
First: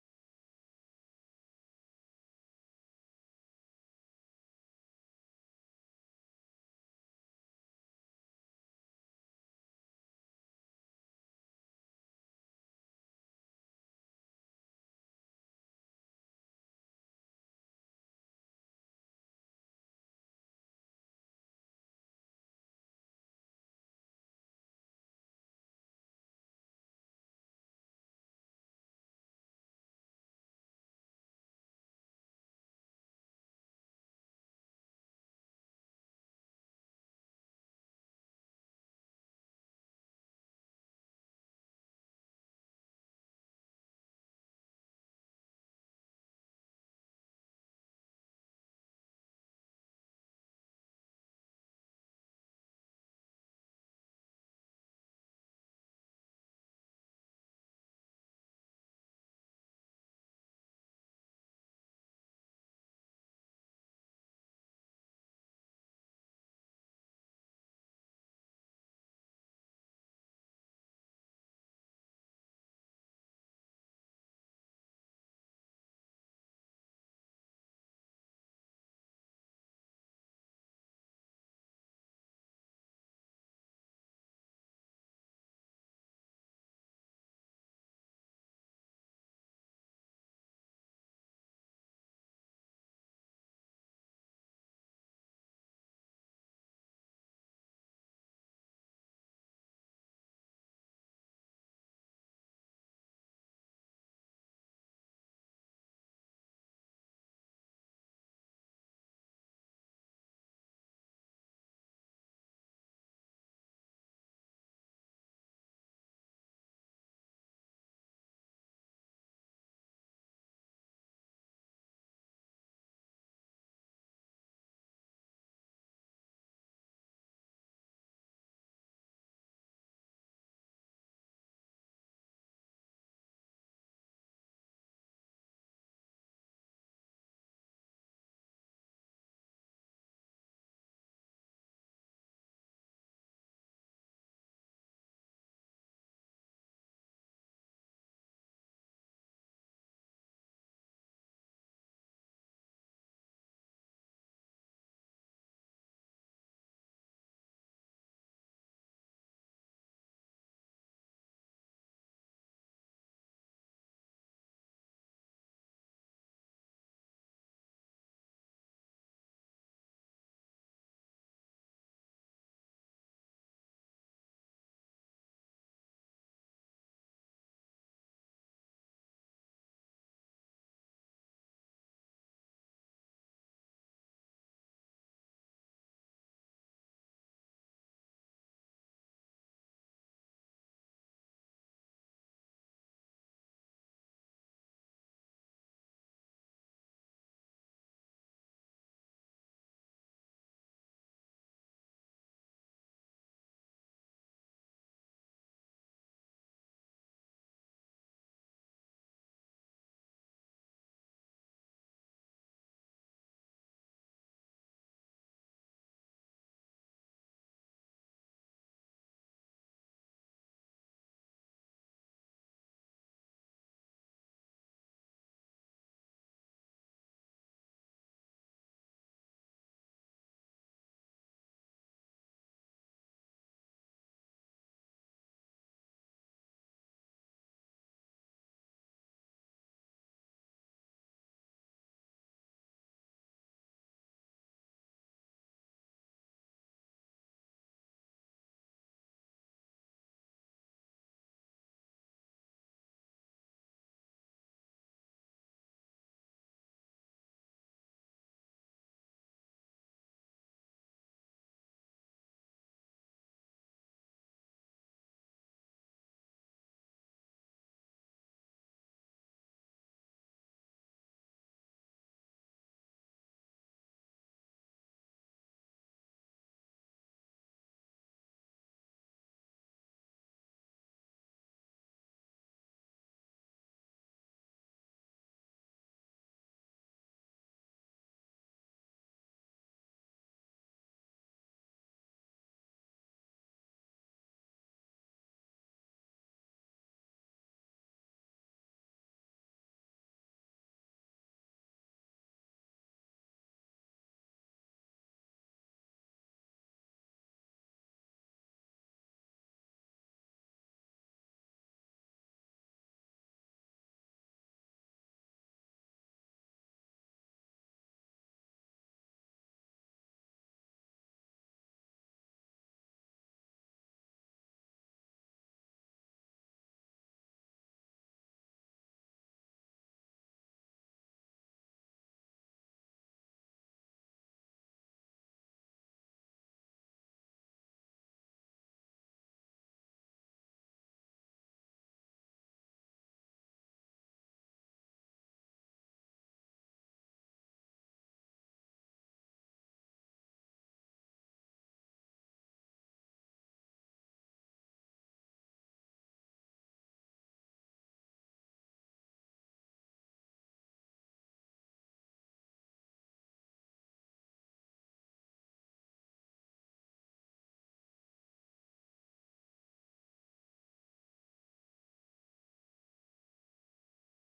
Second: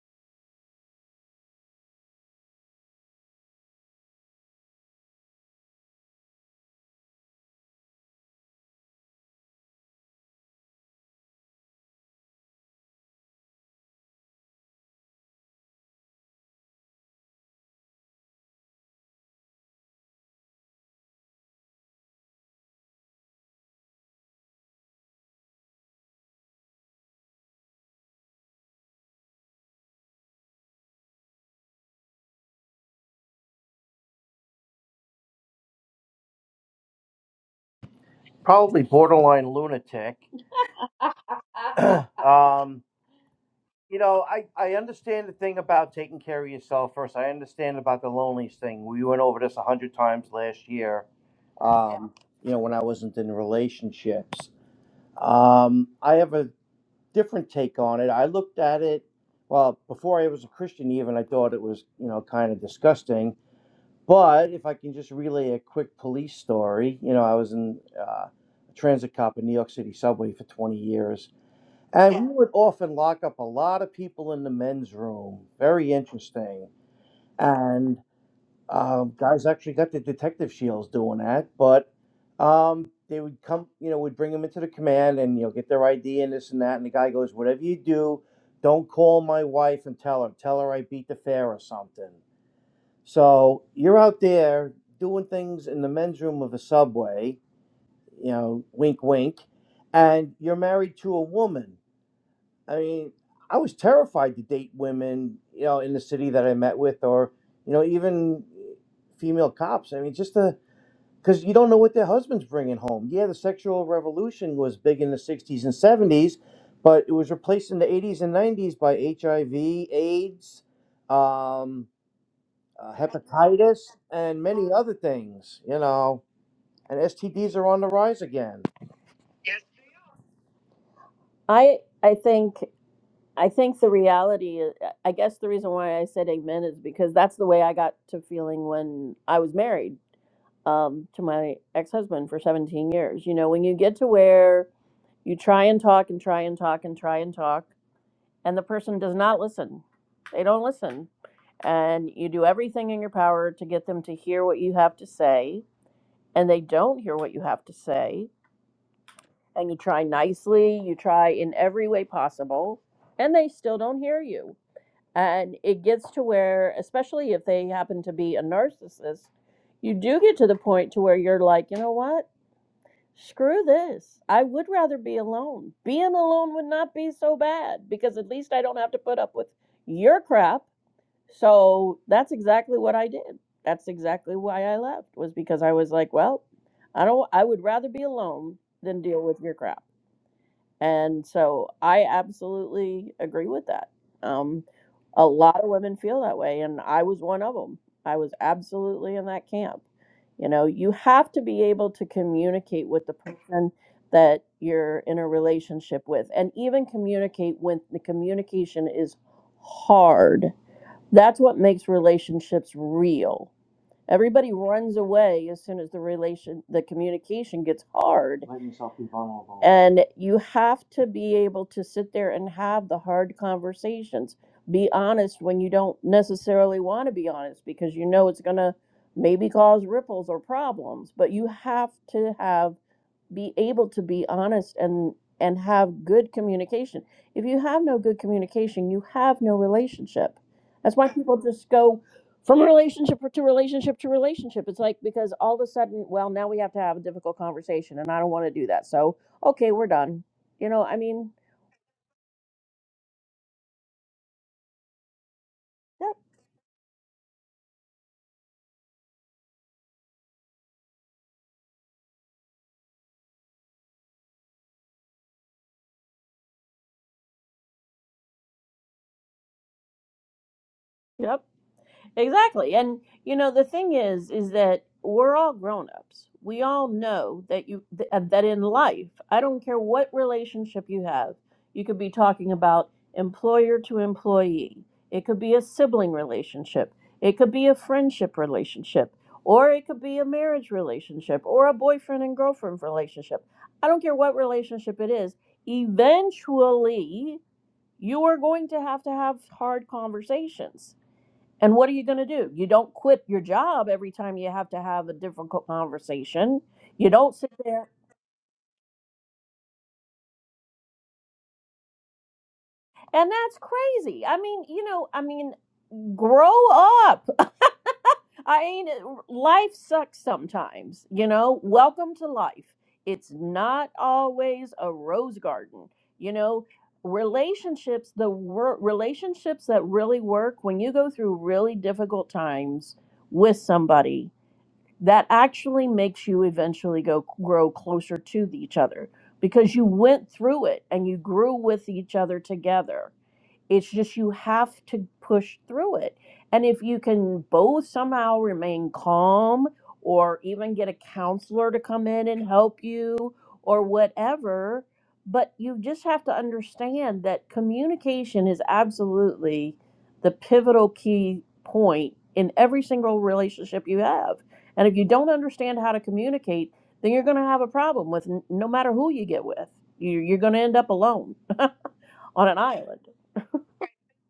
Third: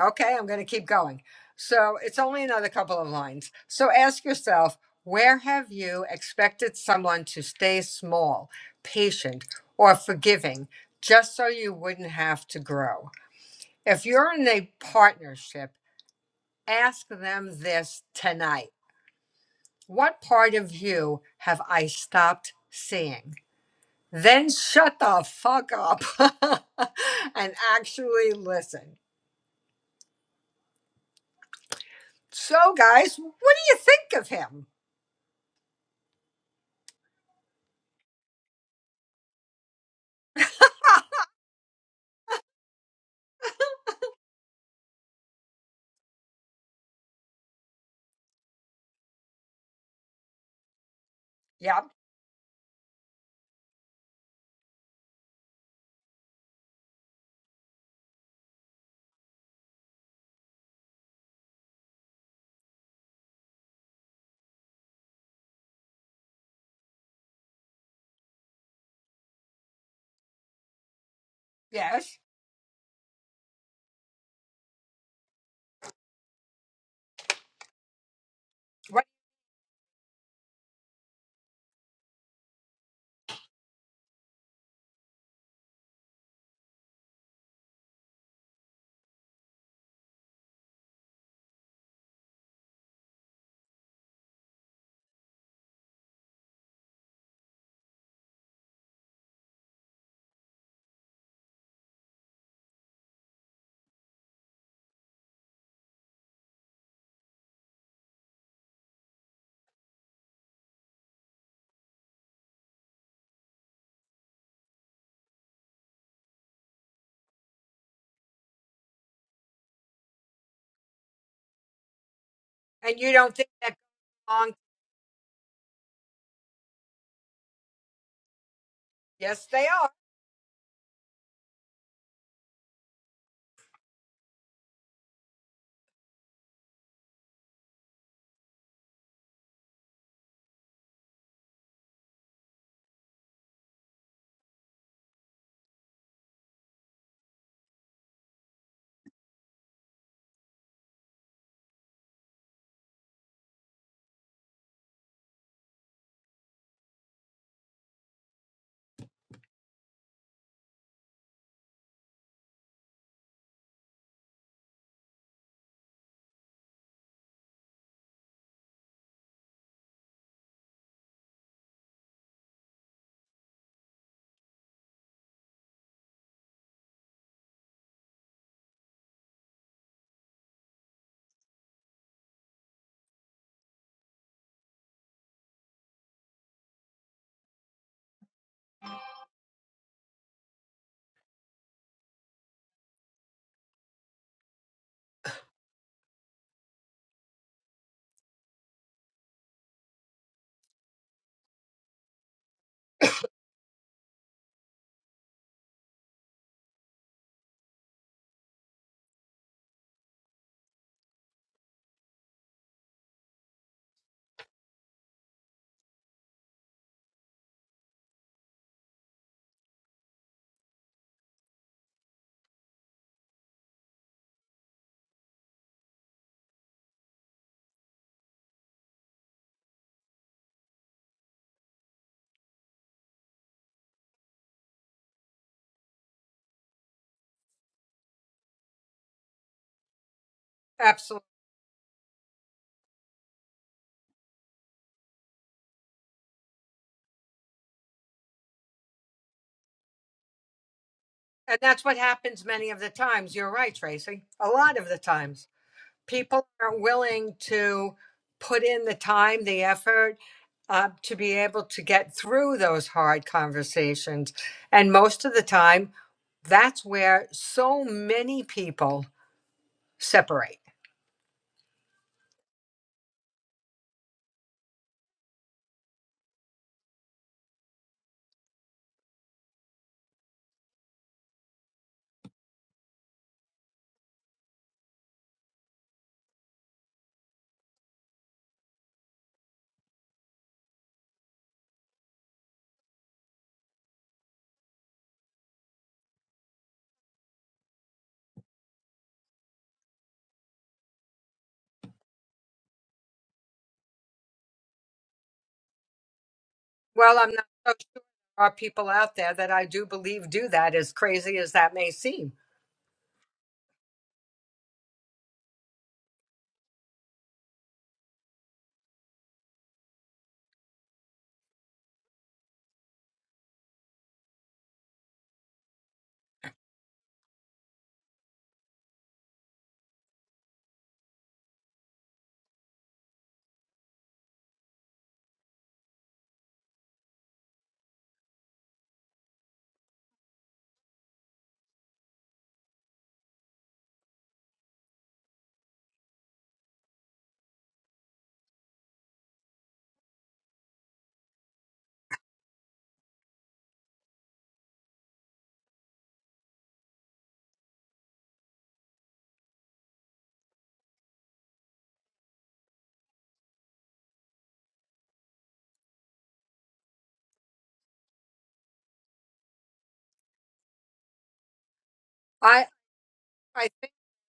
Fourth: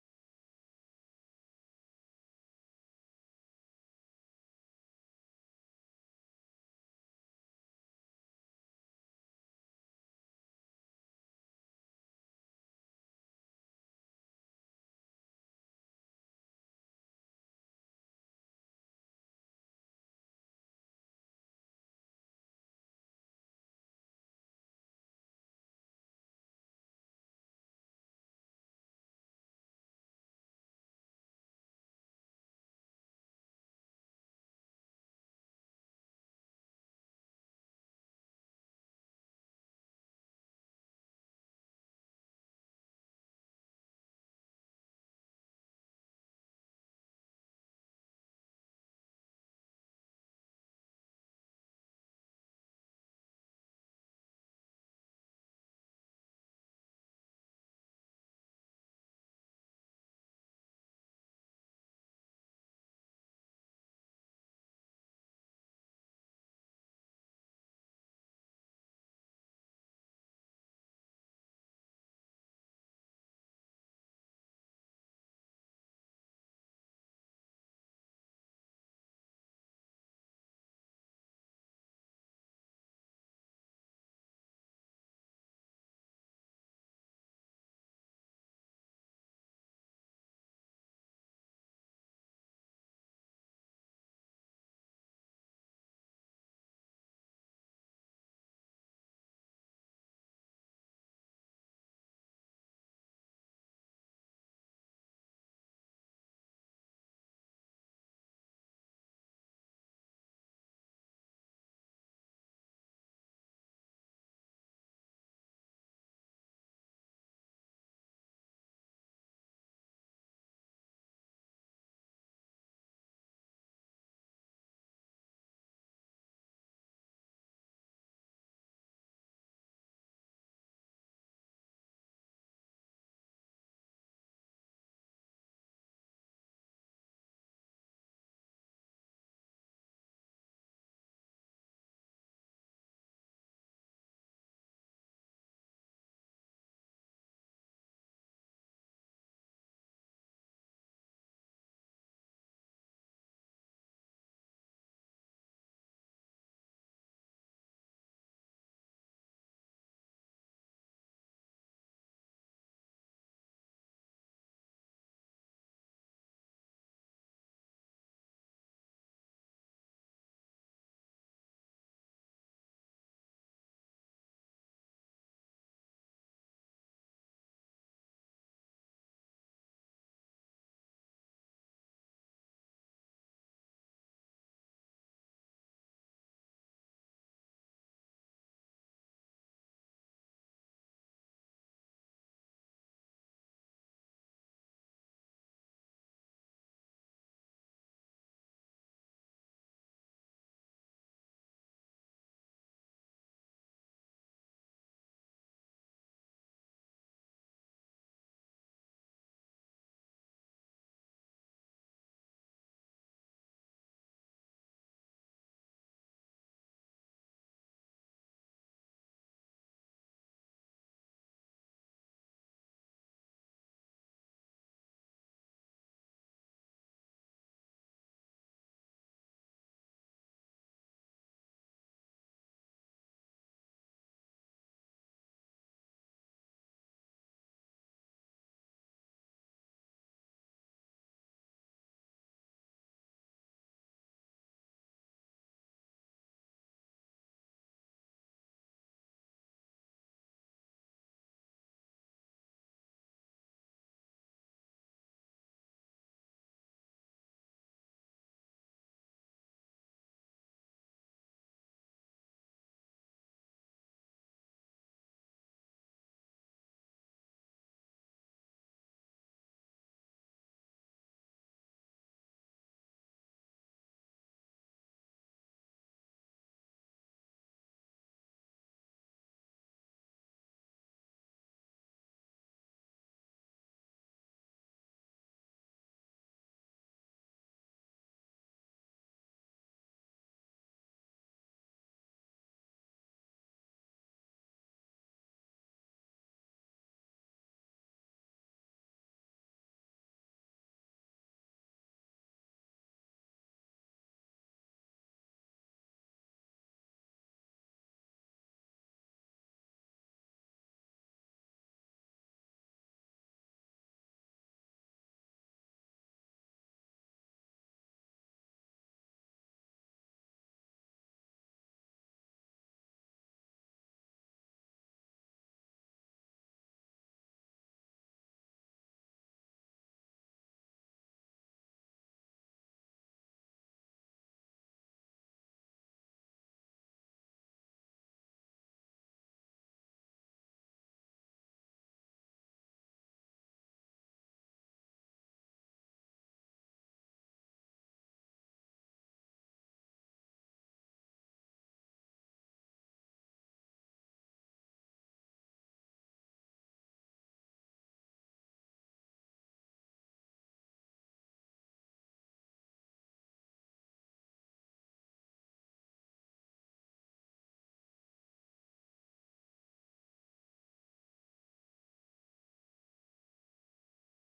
S1: Okay, I'm going to keep going. So it's only another couple of lines. So ask yourself where have you expected someone to stay small, patient, or forgiving just so you wouldn't have to grow? If you're in a partnership, ask them this tonight What part of you have I stopped seeing? Then shut the fuck up and actually listen. So, guys, what do you think of him?
S2: probably borderline lunatic. um, you know, I I understand the thing about taking care of yourself first. I understand about the loneliness thing. We went over this a hundred times last year.
S1: Yep.
S2: Um, you know, when I wasn't in relationships. Um, I have a different take on it. I looked at it. Well, before I was a Christian, even I thought it was you know kind of disgusting. But if I can just relay a quick police story, you know, I was in uh, a transit cop in New York City subway for 20 years, and
S1: Yes.
S2: we would often lock up a lot of people in the men's room. Very interesting. And
S1: Right.
S2: um, guys actually got their detective shields doing that, but um, they would come, you know, we would bring them into the command and, you know, get their ID and this and that. And the guy goes, whatever you do, don't call my wife and tell her. Tell her I beat the fare or something. So you're out there doing things in the men's room of a subway, you know, wink, wink, and you're married to a woman. I mean, I was terrified to date women, you know, in the city that I met with, or, you know, even female cops. I mean, just the, because you don't know what their husband's bringing home. Yeah, the sexual revolution was big in the 60s and 70s, but it was replaced in the 80s and 90s by HIV, AIDS, um, uh,
S1: And you don't think
S2: hepatitis
S1: that
S2: and
S1: belong?
S2: many other things, you know. And STDs are on the rise again.
S1: Yes, they are.
S2: I I think I think the reality is, I guess the reason why I said amen is because that's the way I got to feeling when I was married um, to my ex-husband for 17 years. You know, when you get to where you try and talk and try and talk and try and talk and the person does not listen. They don't listen. And you do everything in your power to get them to hear what you have to say and they don't hear what you have to say and you try nicely you try in every way possible and they still don't hear you and it gets to where especially if they happen to be a narcissist you do get to the point to where you're like you know what screw this i would rather be alone being alone would not be so bad because at least i don't have to put up with your crap so that's exactly what I did. That's exactly why I left was because I was like, well, I don't I would rather be alone than deal with your crap. And so I absolutely agree with that. Um a lot of women feel that way and I was one of them. I was absolutely in that camp. You know, you have to be able to communicate with the person that you're in a relationship with and even communicate when the communication is hard that's what makes relationships real. Everybody runs away as soon as the relation the communication gets hard. Let yourself be vulnerable. And you have to be able to sit there and have the hard conversations. Be honest when you don't necessarily want to be honest because you know it's going to maybe cause ripples or problems, but you have to have be able to be honest and and have good communication. If you have no good communication, you have no relationship. That's why
S1: Absolutely.
S2: people just go from relationship to relationship to relationship. It's like because all of a sudden, well, now we have to have a difficult conversation and I don't want to do that. So, okay, we're done. You know, I mean,
S1: And that's what happens many of the times. You're right, Tracy. A lot of the times,
S2: that,
S1: people aren't willing to put in the time, the effort uh, to be able to get through those hard conversations. And most of the time, that's where so many people separate.
S2: Yep. Exactly. And you know the thing is is that we're all grown-ups. We all know that you th- uh, that in life, I don't care what relationship you have. You could be talking about employer to employee. It could be a sibling relationship. It could be a friendship relationship, or it could be a marriage relationship or a boyfriend and girlfriend relationship. I don't care what relationship it is. Eventually, you are going to have to have hard conversations and what are you going to do? You don't quit your job every time you have to have a difficult conversation. You
S1: Well, I'm
S2: don't
S1: not
S2: sit
S1: so
S2: there.
S1: sure there are people out there that I do believe do that, as crazy as that may seem.
S2: And that's crazy. I mean, you know, I mean, grow up. I mean, life sucks sometimes, you know? Welcome to life. It's not always a rose garden, you know? Relationships, the wor- relationships that really work when you go through really difficult times with somebody that actually makes you eventually go grow closer to each other because you went through it and you grew with each other together it's just you have to push through it. And if you can both somehow remain calm or even get a counselor to come in and help you or whatever, but you just have to understand that communication is absolutely the pivotal key point in every single relationship you have. And if you don't understand how to communicate, then you're going to have a problem with n- no matter who you get with. You- You're going to end up alone on an
S1: I,
S2: island.
S1: I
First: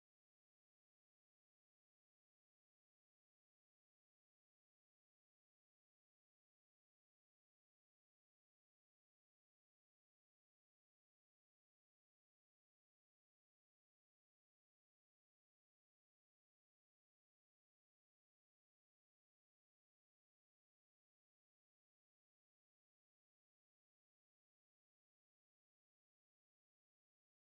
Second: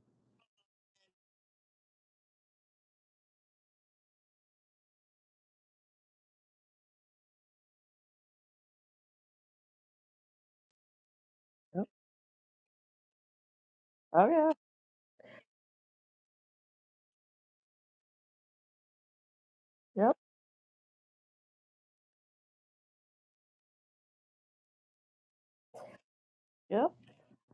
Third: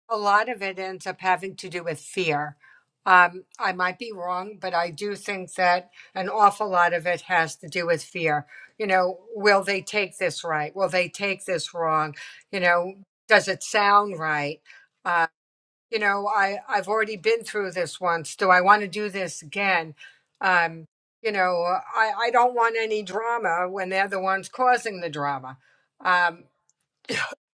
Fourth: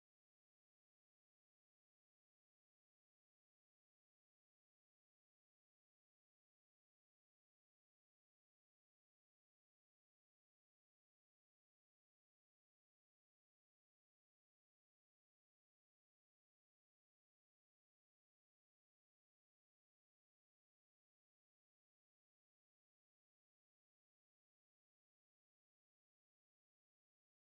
S1: a lot of it ends up having to do with fear. Um, I might be wrong, but I do think that an awful lot of it has to do with fear. You know, will they take this right? Will they take this wrong? You know, does it sound
S2: Oh, yeah.
S1: right? Uh, you know, I, I've already been through this once. Do I want to do this again?
S2: Yep.
S1: Um, you know, I, I don't want any drama when they're the ones causing the drama. Um,
S2: Yep.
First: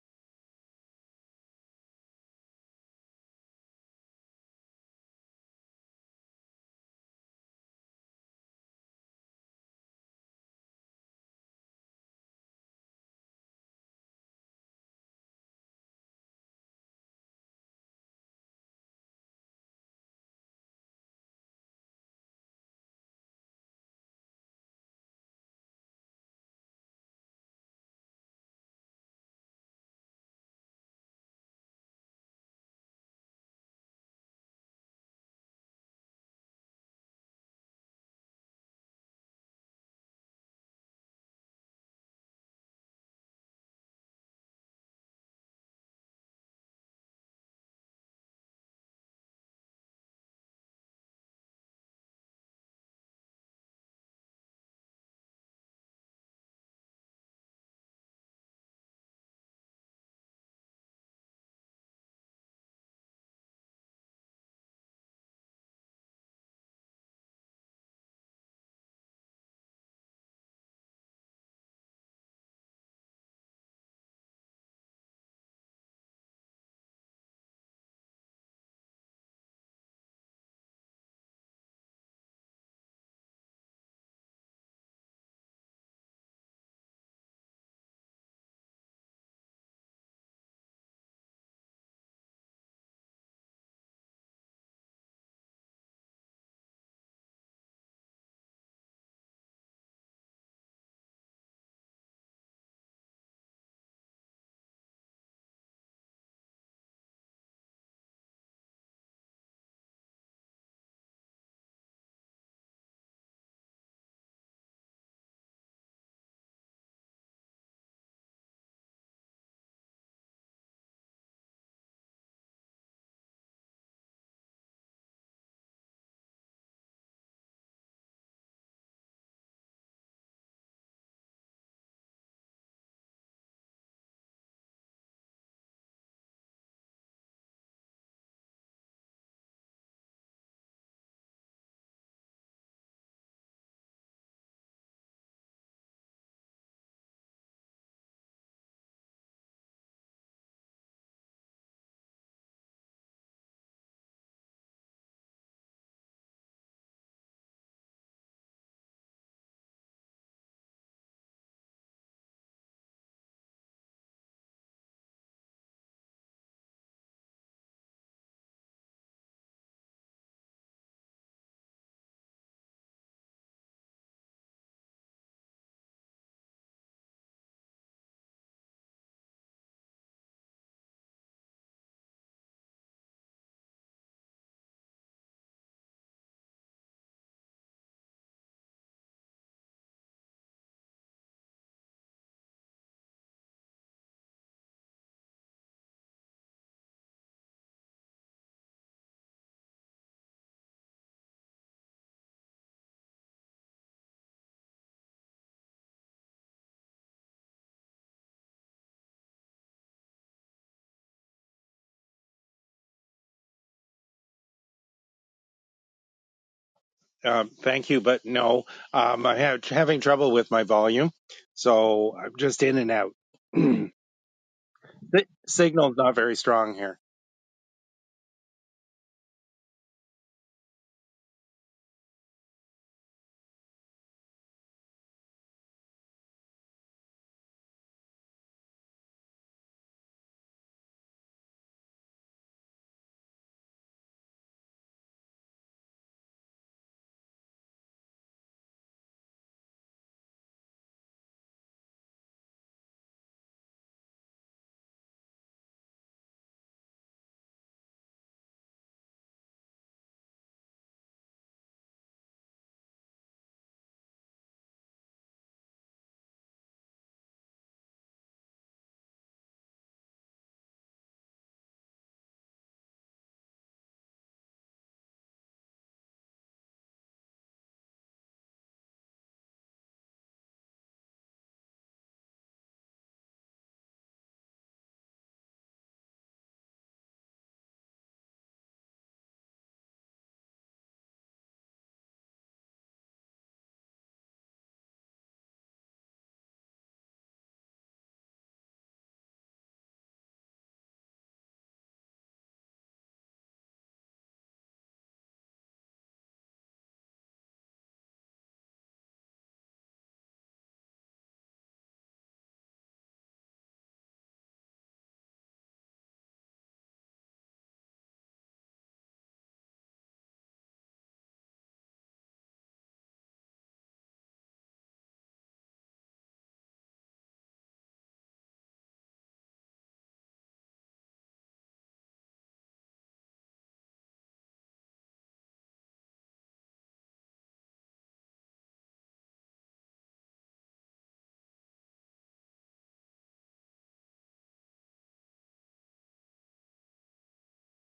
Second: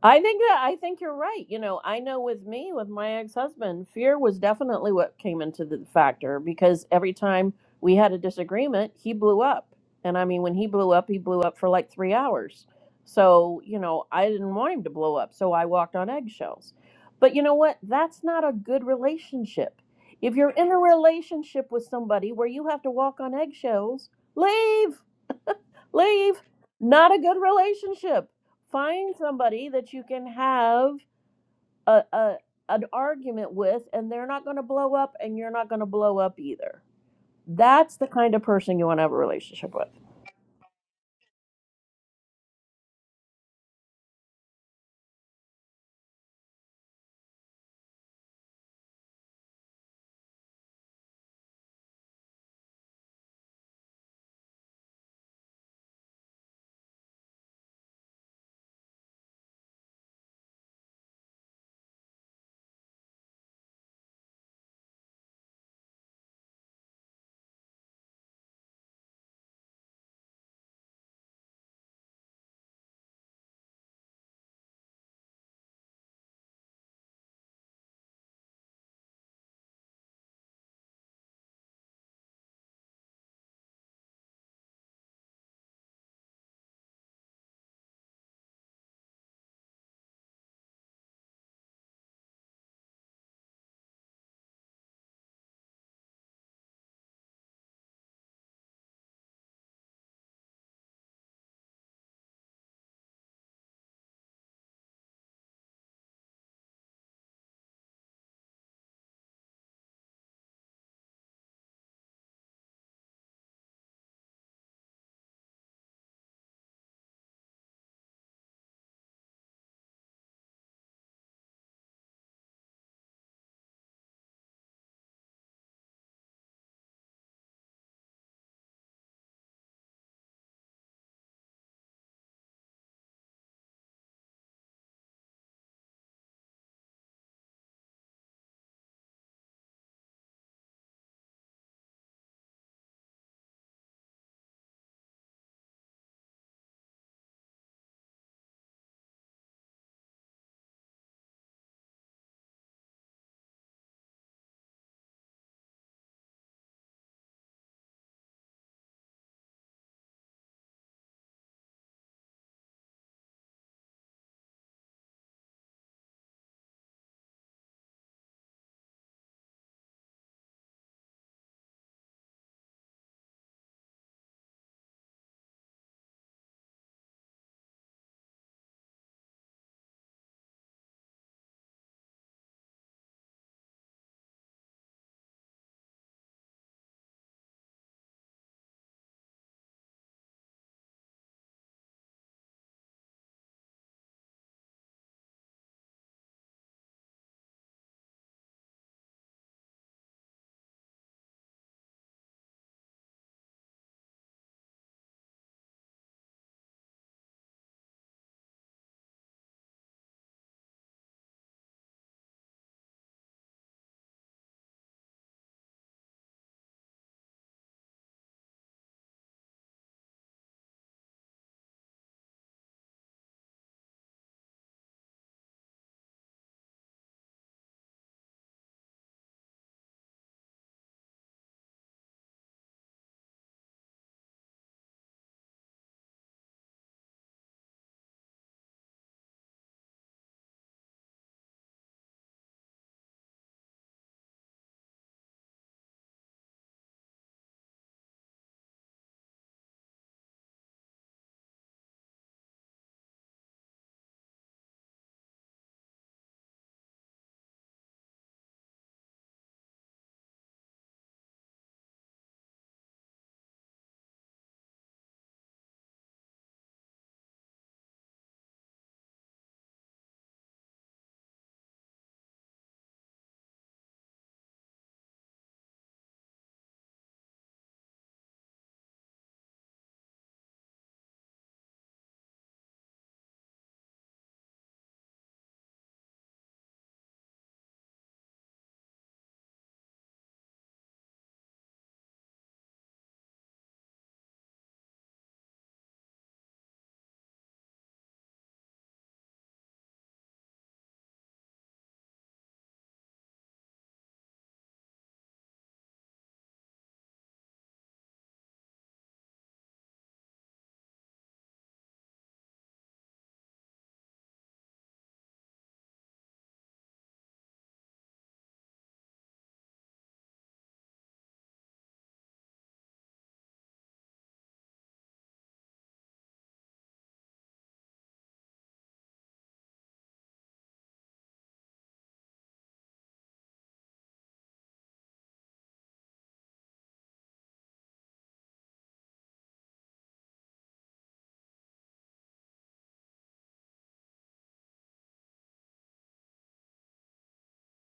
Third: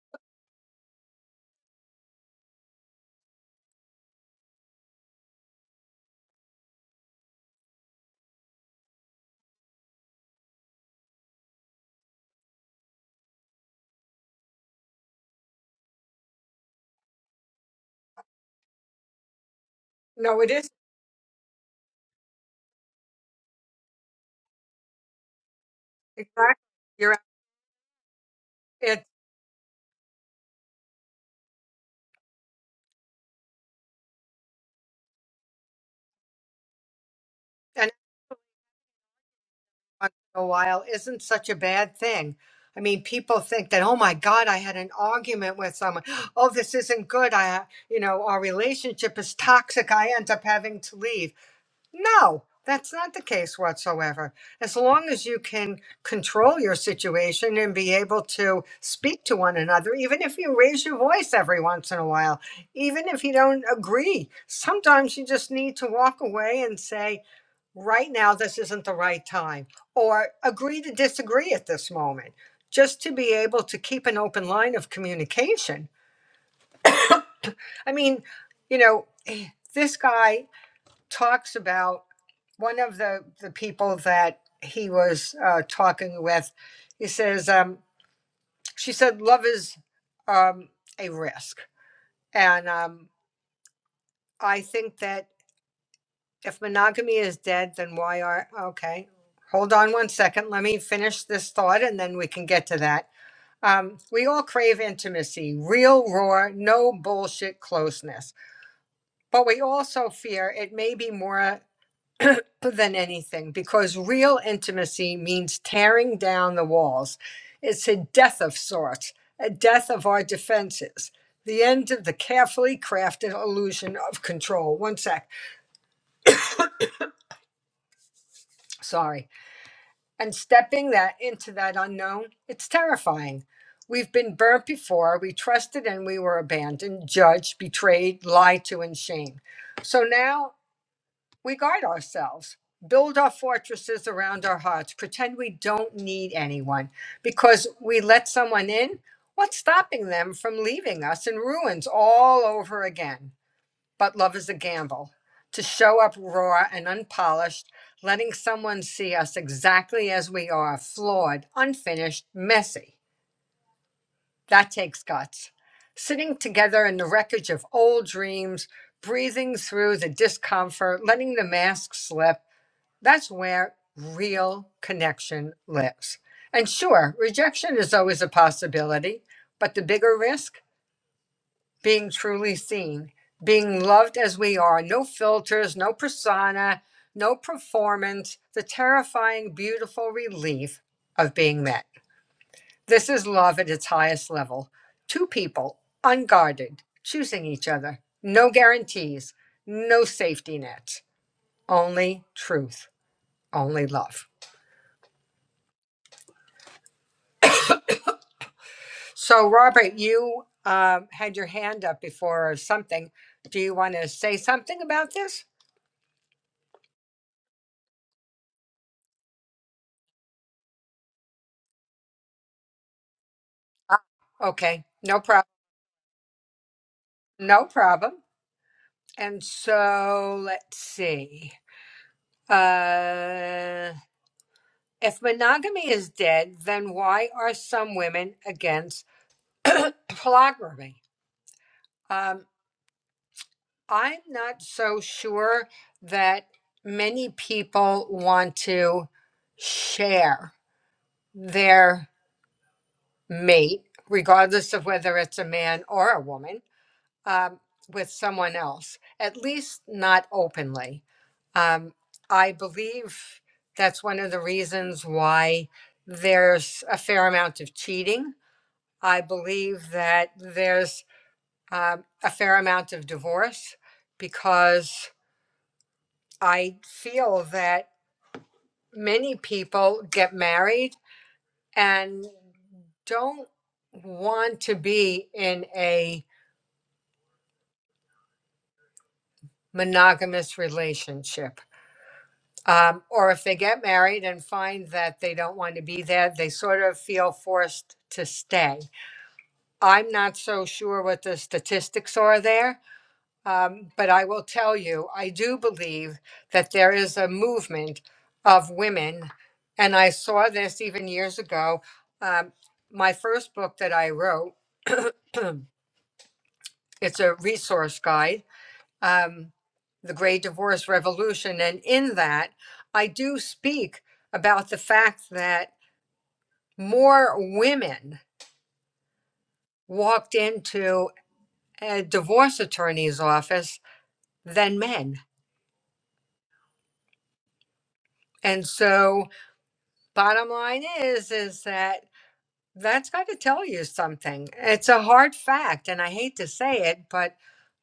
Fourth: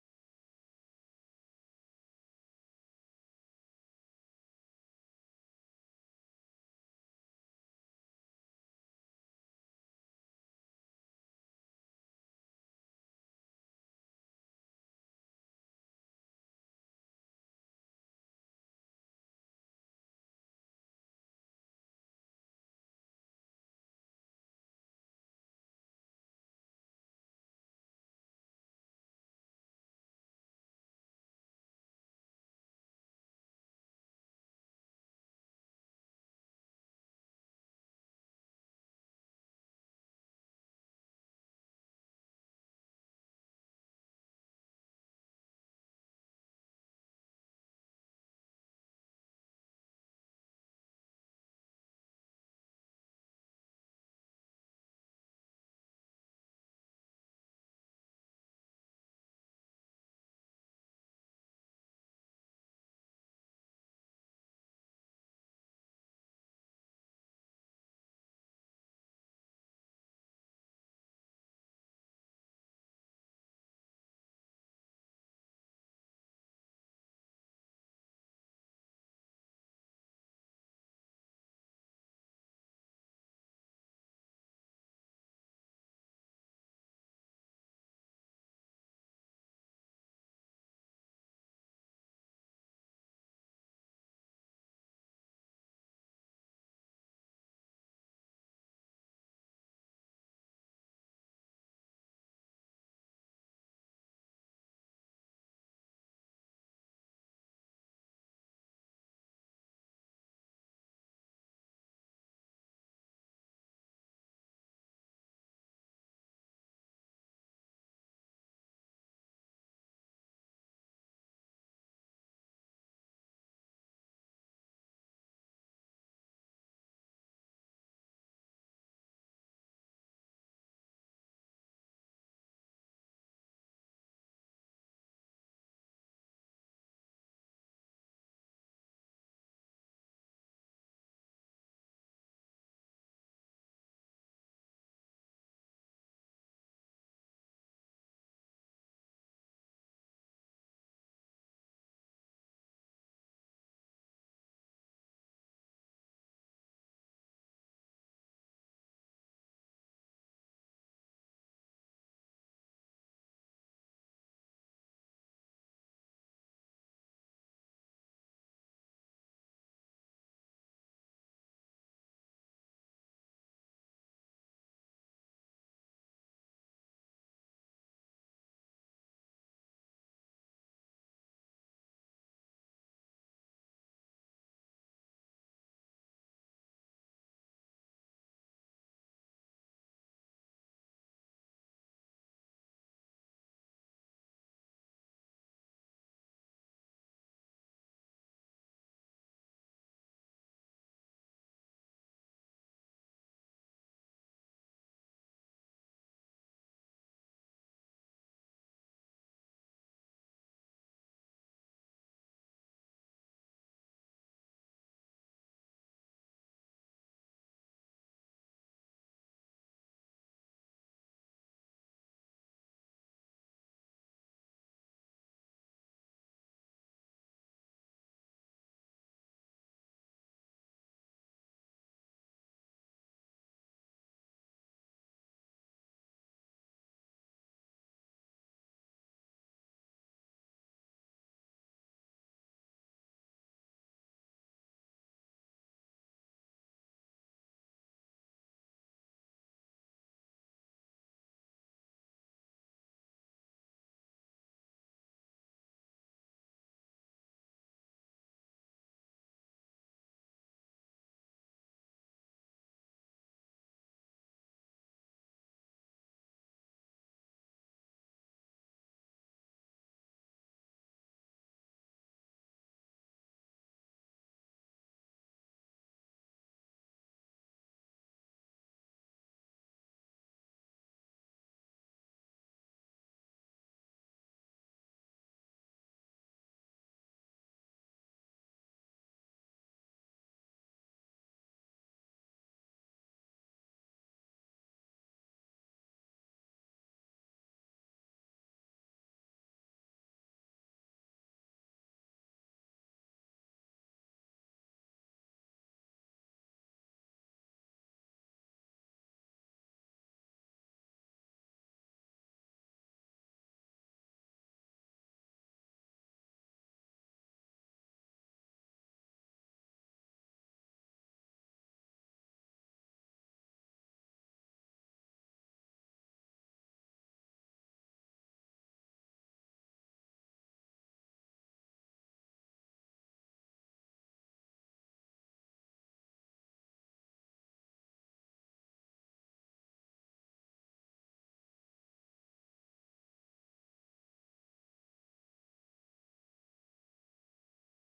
S2: I think that I think you're right. You know, I know with me, with my ex-husband, fear was definitely what came into the factor because every time we had a disagreement, he blew up. And I mean, when he blew up, he blew up for like 3 hours. So, you know, I didn't want him to blow up, so I walked on eggshells. But you know what? That's not a good relationship. If
S1: no,
S2: you're
S1: it
S2: in
S1: is
S2: a relationship with somebody where you have to walk on eggshells, leave. leave.
S1: exactly. You're,
S2: Not a good relationship.
S1: right,
S2: Find somebody that you can have a, a an argument with, and they're not going to blow up, and you're not going to blow up either.
S1: it,
S2: That's the kind of person you want to have a relationship with.
S1: on for a while isn't such a bad thing. I mean, people think that, oh my God, I had an argument with someone. Oh, this isn't good. I, you know, our relationship is toxic. I end up having to leave. No, that's not the case whatsoever. As long as you can control your situation and be able to speak to one another, even if you raise your voice every once in a while, even if you don't agree, sometimes you just need to walk away and say, right now this isn't the right time or agree to disagree at this moment just to be able to keep an open line of communication i mean you know eh, this guy talks about one of the the people that he was uh, talking with he says um, she said love is um, a risk and um, i think that If monogamy is dead, then why are okay? Hold on one second. Let me finish this thought, and then we can get to that. Um, we all crave intimacy, real, raw, no bullshit closeness. But we also fear it may be more than anything because real intimacy means tearing down the walls. It's a death of sorts, a death of our defenses, the end of the carefully crafted illusion of control. One sec. Sorry. and stepping that into that unknown it's terrifying we've been burnt before we trusted and we were abandoned judged betrayed lied to and shamed so now we guard ourselves build our fortresses around our hearts pretend we don't need anyone because we let someone in what's stopping them from leaving us in ruins all over again but love is a gamble. To show up raw and unpolished, letting someone see us exactly as we are flawed, unfinished, messy. That takes guts. Sitting together in the wreckage of old dreams, breathing through the discomfort, letting the mask slip that's where real connection lives. And sure, rejection is always a possibility, but the bigger risk? being truly seen, being loved as we are, no filters, no persona, no performance, the terrifying, beautiful relief of being met. This is love at its highest level. Two people, unguarded, choosing each other, no guarantees, no safety nets, only truth, only love. So, Robert, you uh, had your hand up before or something. Do you want to say something about this?
S3: Um, thank you, but no, um, I'm ha- having trouble with my volume, so I'm just in and out. Si-
S1: Okay, no problem.
S3: Signal's not very strong here.
S1: No problem. And so let's see. Uh, if monogamy is dead, then why are some women against polygamy? Um, I'm not so sure that many people want to share their mate, regardless of whether it's a man or a woman um, with someone else, at least not openly. Um, I believe that's one of the reasons why there's a fair amount of cheating. I believe that there's um, a fair amount of divorce because I feel that many people get married and don't want to be in a monogamous relationship. Um, or if they get married and find that they don't want to be there, they sort of feel forced to stay. I'm not so sure what the statistics are there, um, but I will tell you, I do believe that there is a movement of women, and I saw this even years ago. Um, my first book that I wrote, it's a resource guide um, the Great Divorce Revolution. And in that, I do speak about the fact that more women walked into a divorce attorney's office than men. And so, bottom line is, is that that's got to tell you something. It's a hard fact, and I hate to say it, but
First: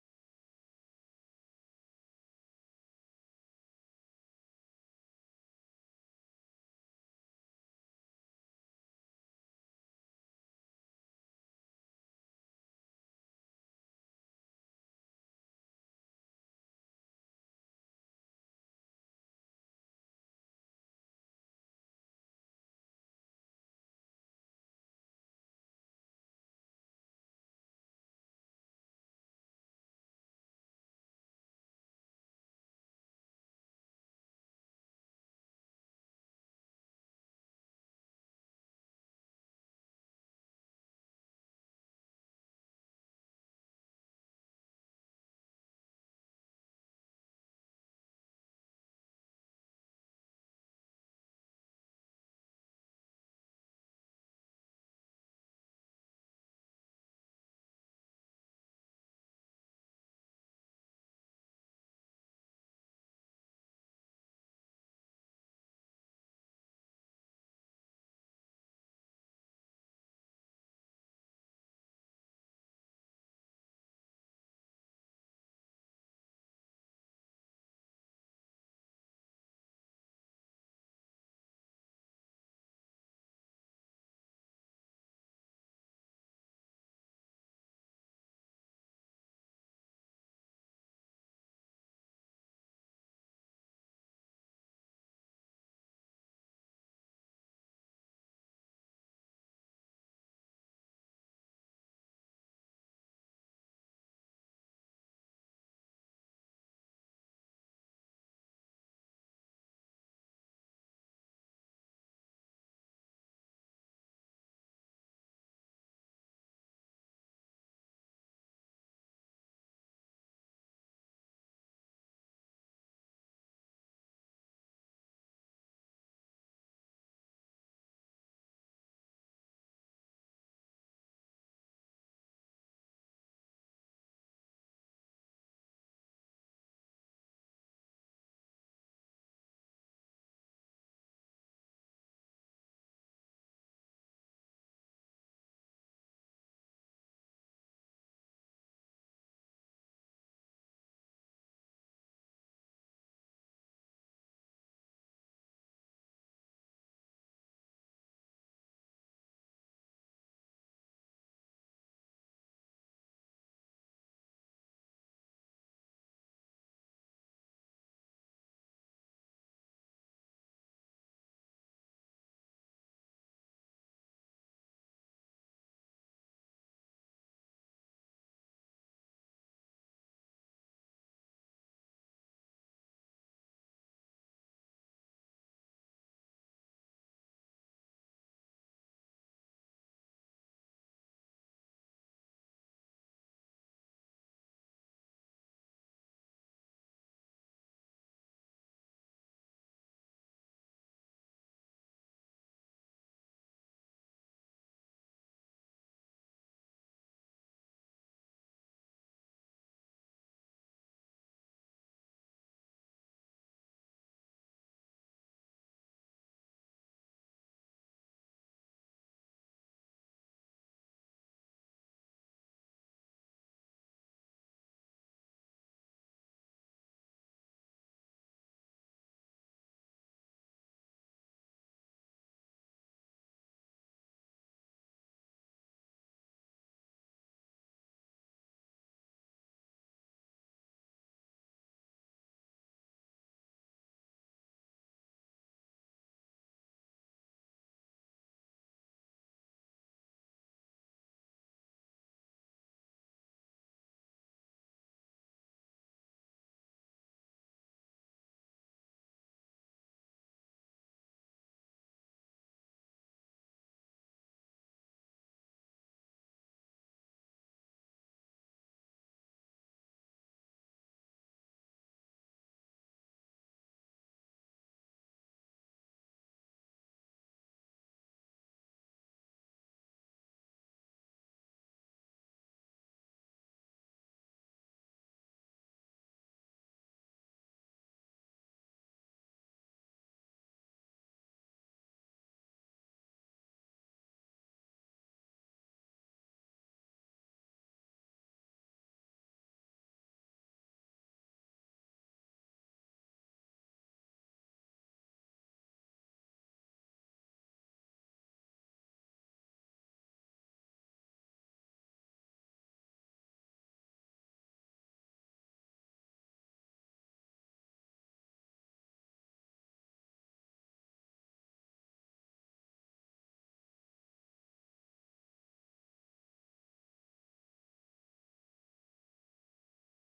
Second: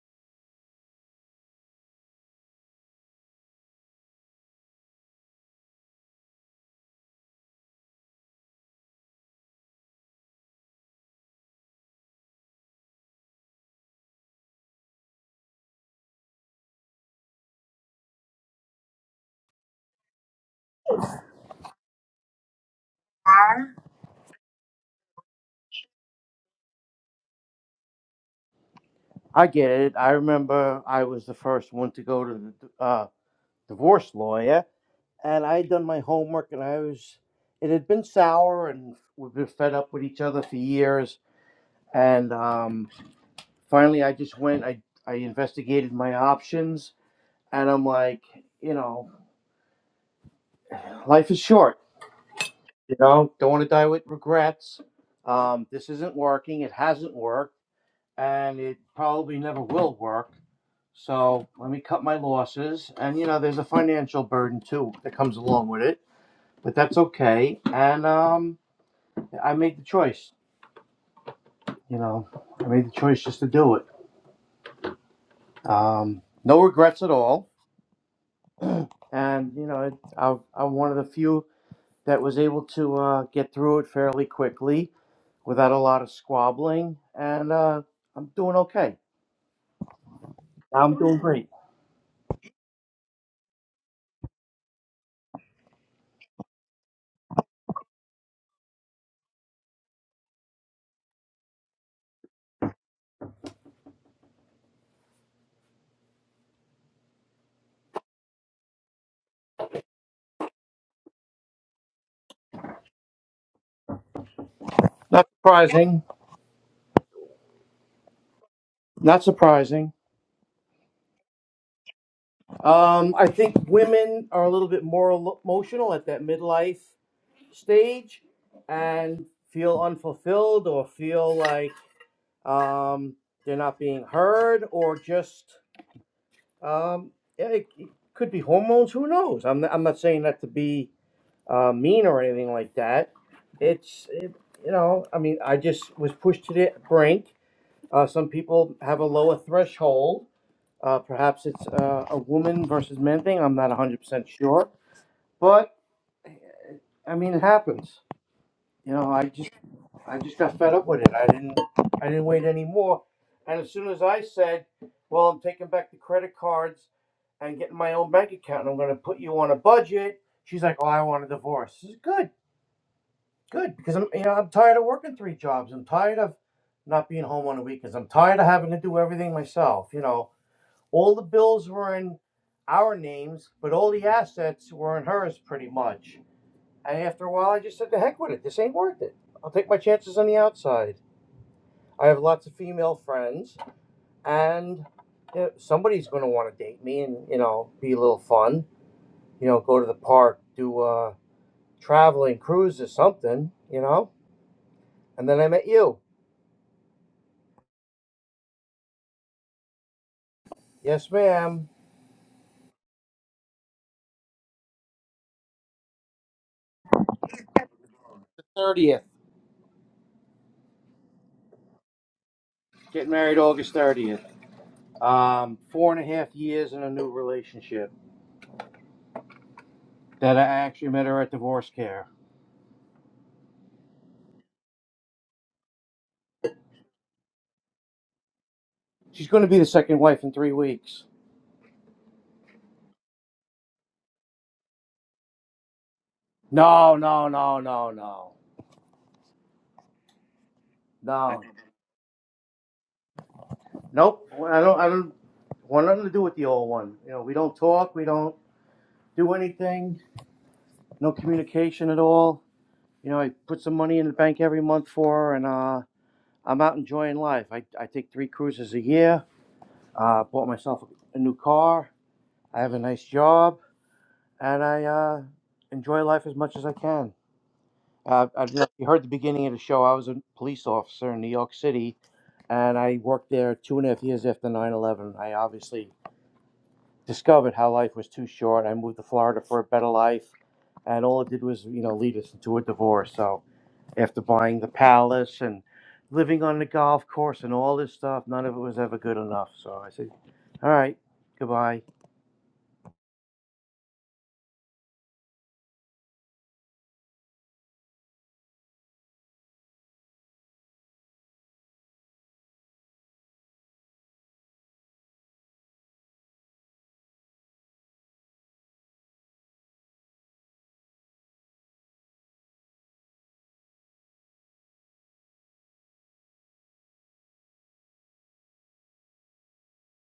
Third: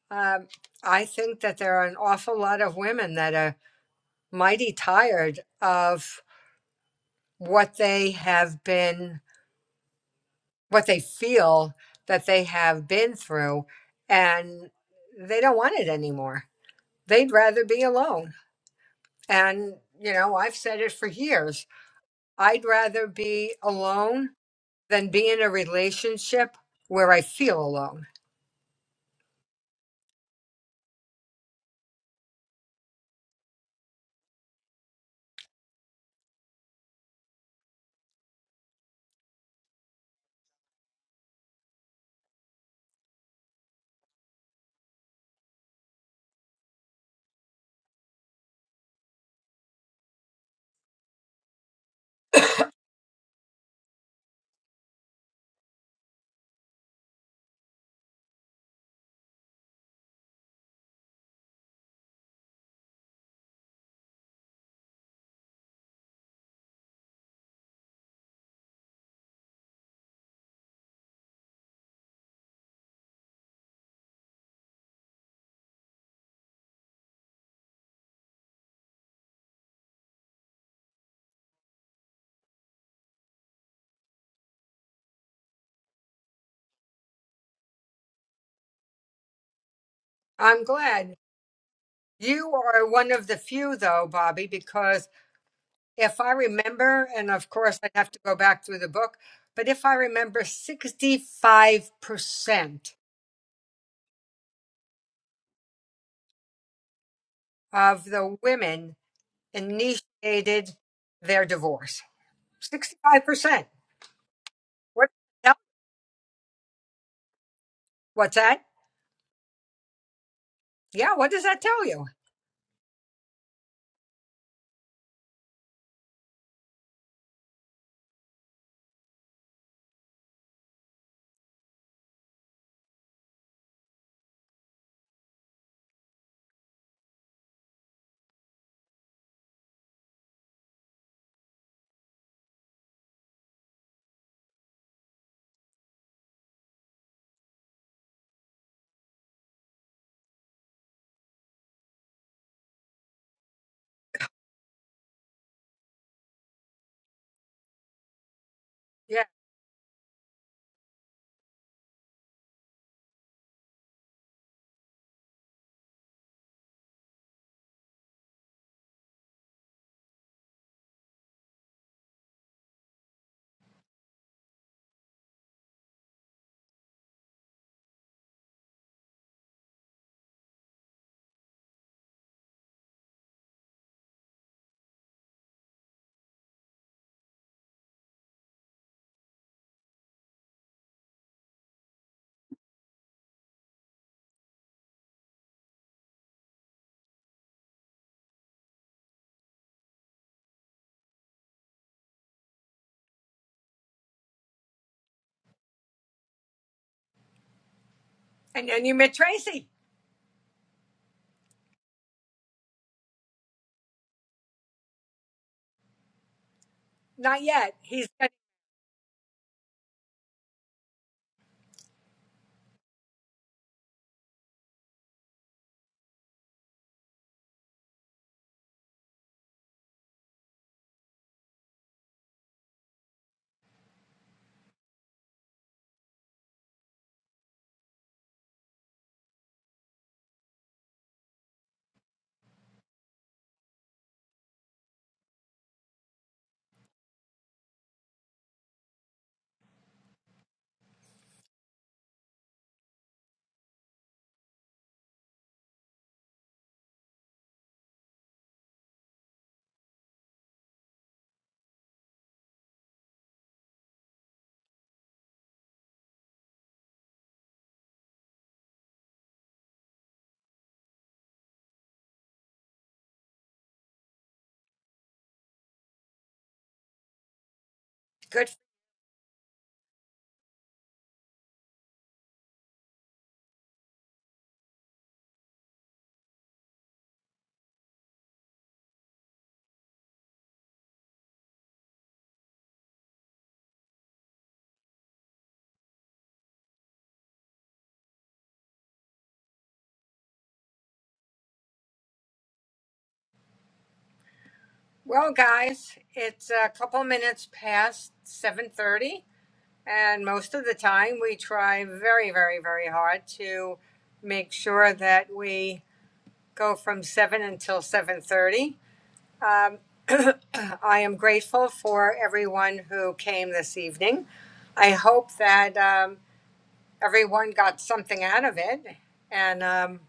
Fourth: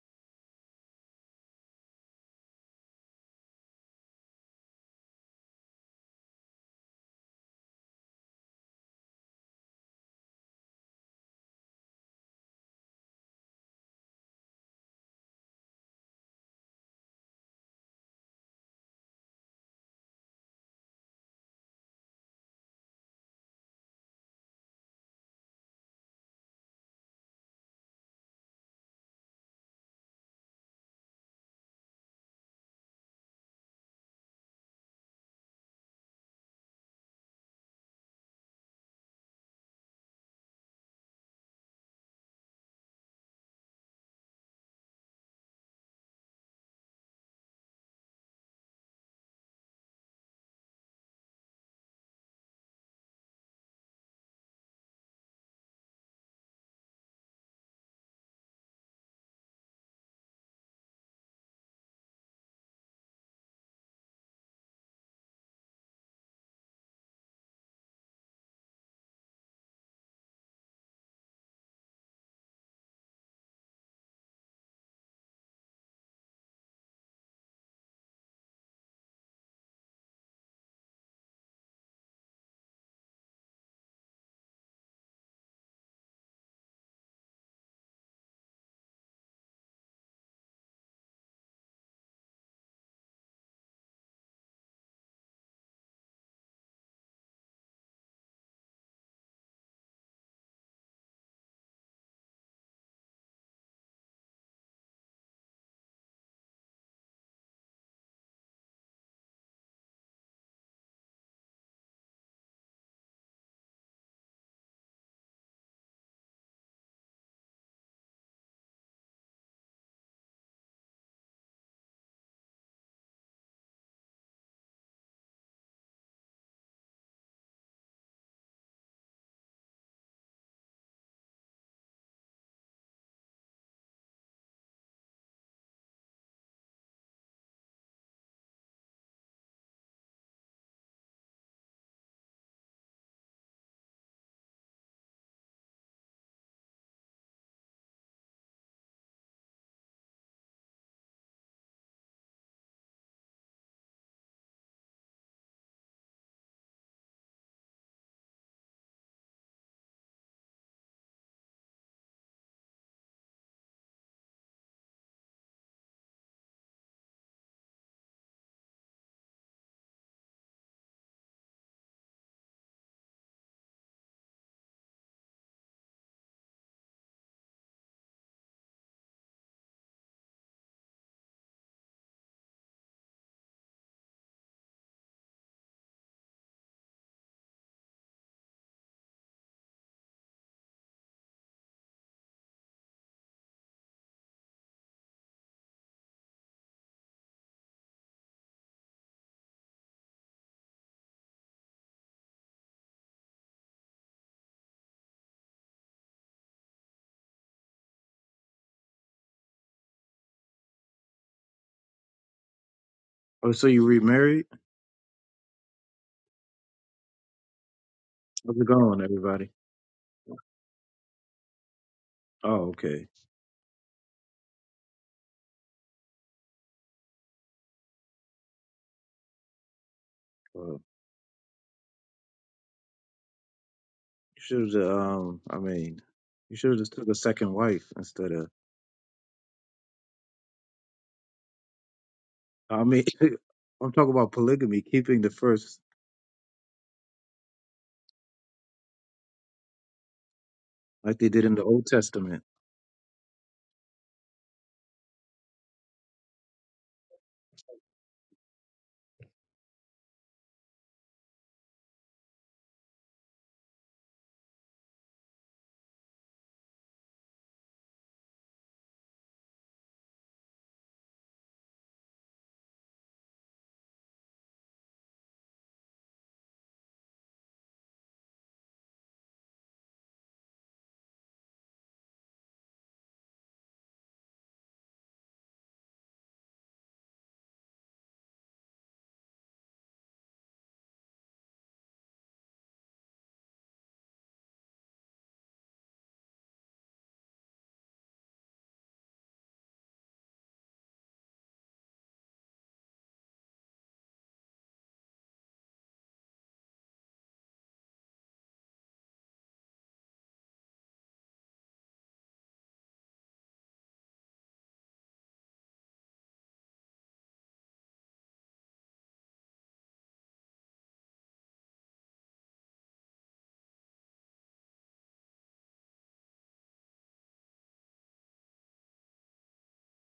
S1: um, I think that there are an awful lot of women that are mighty tired of what they have been what they feel that they have been through and they don't want it anymore. They'd rather be alone. And, you know, I've said it for years I'd rather be alone than be in a relationship where I feel alone.
S2: I get it. I remember I was the first one to go to the uh, divorce lawyer and I had done my homework, and I was it had been sour, and we've been fed up with each other for years. And um, finally, I just went. I I investigated my options, and I'm like, you know, life is short. You know, don't want to die with regrets. Um, this isn't working. It hasn't worked, and it probably never will work. So let me cut my losses. And you know, there's a financial burden too that comes along with it, but that's okay. And um, I made the choice. You know, I made the choice just to do it. Um, no regrets at all. And you know, it, I, I'm one of the few that was able to uh, get through it fairly quickly without a lot of squabbling, and uh, I'm doing okay.
S1: I'm
S2: I'm
S1: glad
S2: doing great.
S1: you are one of the few, though, Bobby, because if I remember, and of course I'd have to go back through the book, but if I remember, 65% of the women initiated their divorce. 65%. What
S2: Not
S1: tell-
S2: surprising.
S1: what's that?
S2: Not surprising.
S1: Yeah, what does that tell you?
S2: Um, I think women are a little bit more emo- emotional at that midlife stage, and feel unfulfilled or feel like um, they're not being heard, or just um, yeah, it, it could be hormones. Who knows? I'm I'm not saying that to be uh, mean or anything like that. It's it, you know, I mean, I just was pushed to the brink. Uh, some people have a lower threshold. Uh, perhaps it's uh, a woman versus men thing. I'm not 100% sure, but I mean, it happens. You know, I
S1: Yeah.
S2: just I just got fed up with it. I didn't I didn't wait anymore. And as soon as I said, Well, I'm taking back the credit cards and getting my own bank account and I'm gonna put you on a budget, she's like, Oh, I want a divorce. This is good, good, because I'm you know, I'm tired of working three jobs. I'm tired of not being home on the weekends. I'm tired of having to do everything myself. You know, all the bills were in our names, but all the assets were in hers pretty much. And after a while I just said the heck with it. This ain't worth it. I'll take my chances on the outside. I have lots of female friends, and you know, somebody's going to want to date me and you know be a little fun. You know, go to the park, do a traveling cruise or something. You know, and then I met you.
S1: And then you met Tracy.
S2: Yes, ma'am.
S4: Oh, so you remarried?
S1: Not yet. He's got
S4: How's it going,
S2: Thirtieth,
S4: everybody? Oh, okay.
S2: getting married August thirtieth. Um, four and a half years in a new relationship that I
S4: Well,
S2: actually met her at divorce care.
S4: you should have. Just, Um, I mean, you should have just took a second wife instead of.
S2: She's going to be the second wife in three weeks.
S4: I mean, I'm talking about polygamy, keeping the first,
S2: No, no, no, no, no,
S4: like they
S2: no.
S4: did in the Old Testament.
S2: Nope. I don't. I don't want nothing to do with the old one. You know, we don't talk. We don't do anything. No communication at all. You know, I put some money in the bank every month for her, and uh, I'm out enjoying life. I, I take three cruises a year. Uh, bought myself a new car. I have a nice job, and I uh, enjoy life as much as I can. Uh, I
S1: good
S2: don't know if you heard the beginning of the show. I was a police officer in New York City, and I worked there two and a half years after 9 11. I obviously discovered how life was too short. I moved to Florida for a better life, and all it did was, you know, lead us into a divorce. So after buying the palace and living on the golf course and all this stuff, none of it was ever good enough. So I said, "All right, goodbye."
S1: well guys, it's a couple minutes past 7:30 and most of the time we try very very very hard to make sure that we go from 7 until 7:30 Um, I am grateful for everyone who came this evening. I hope that um, everyone got something out of it. And um,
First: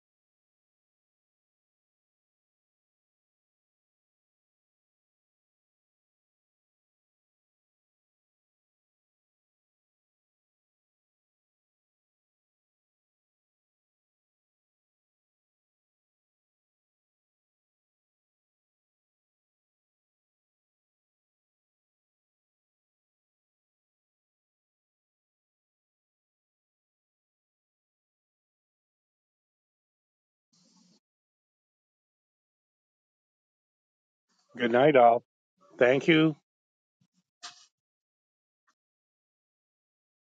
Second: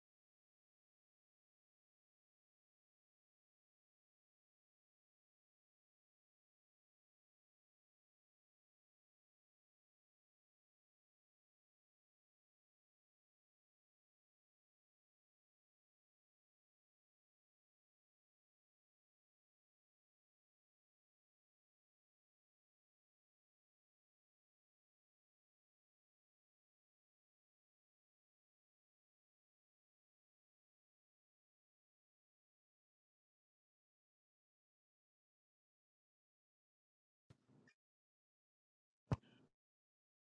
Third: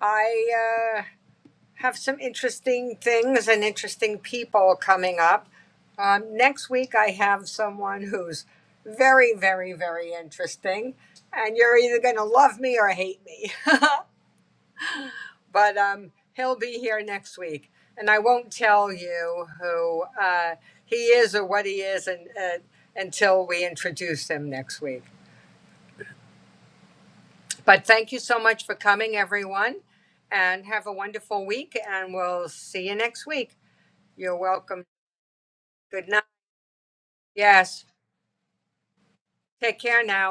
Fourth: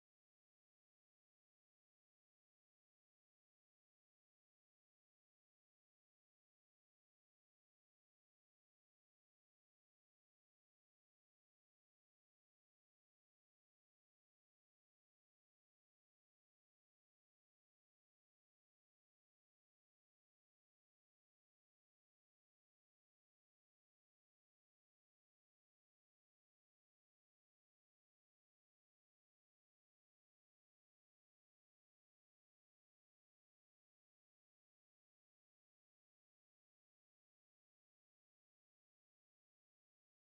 S1: I uh, have some interesting things and interesting people coming up. Um, next week, I have someone who's very, very, very interesting. And you're either going to love me or hate me. but um, he'll be here next week, and I won't tell you who uh, he is or what he is, and uh, until we introduce him next week. But thank you so much for coming, everyone, and have a wonderful week. And we'll see you next week. You're
S3: Good
S1: welcome.
S3: night, all.
S1: Good
S3: Thank
S1: night.
S3: you.
S1: Yes. Take care now.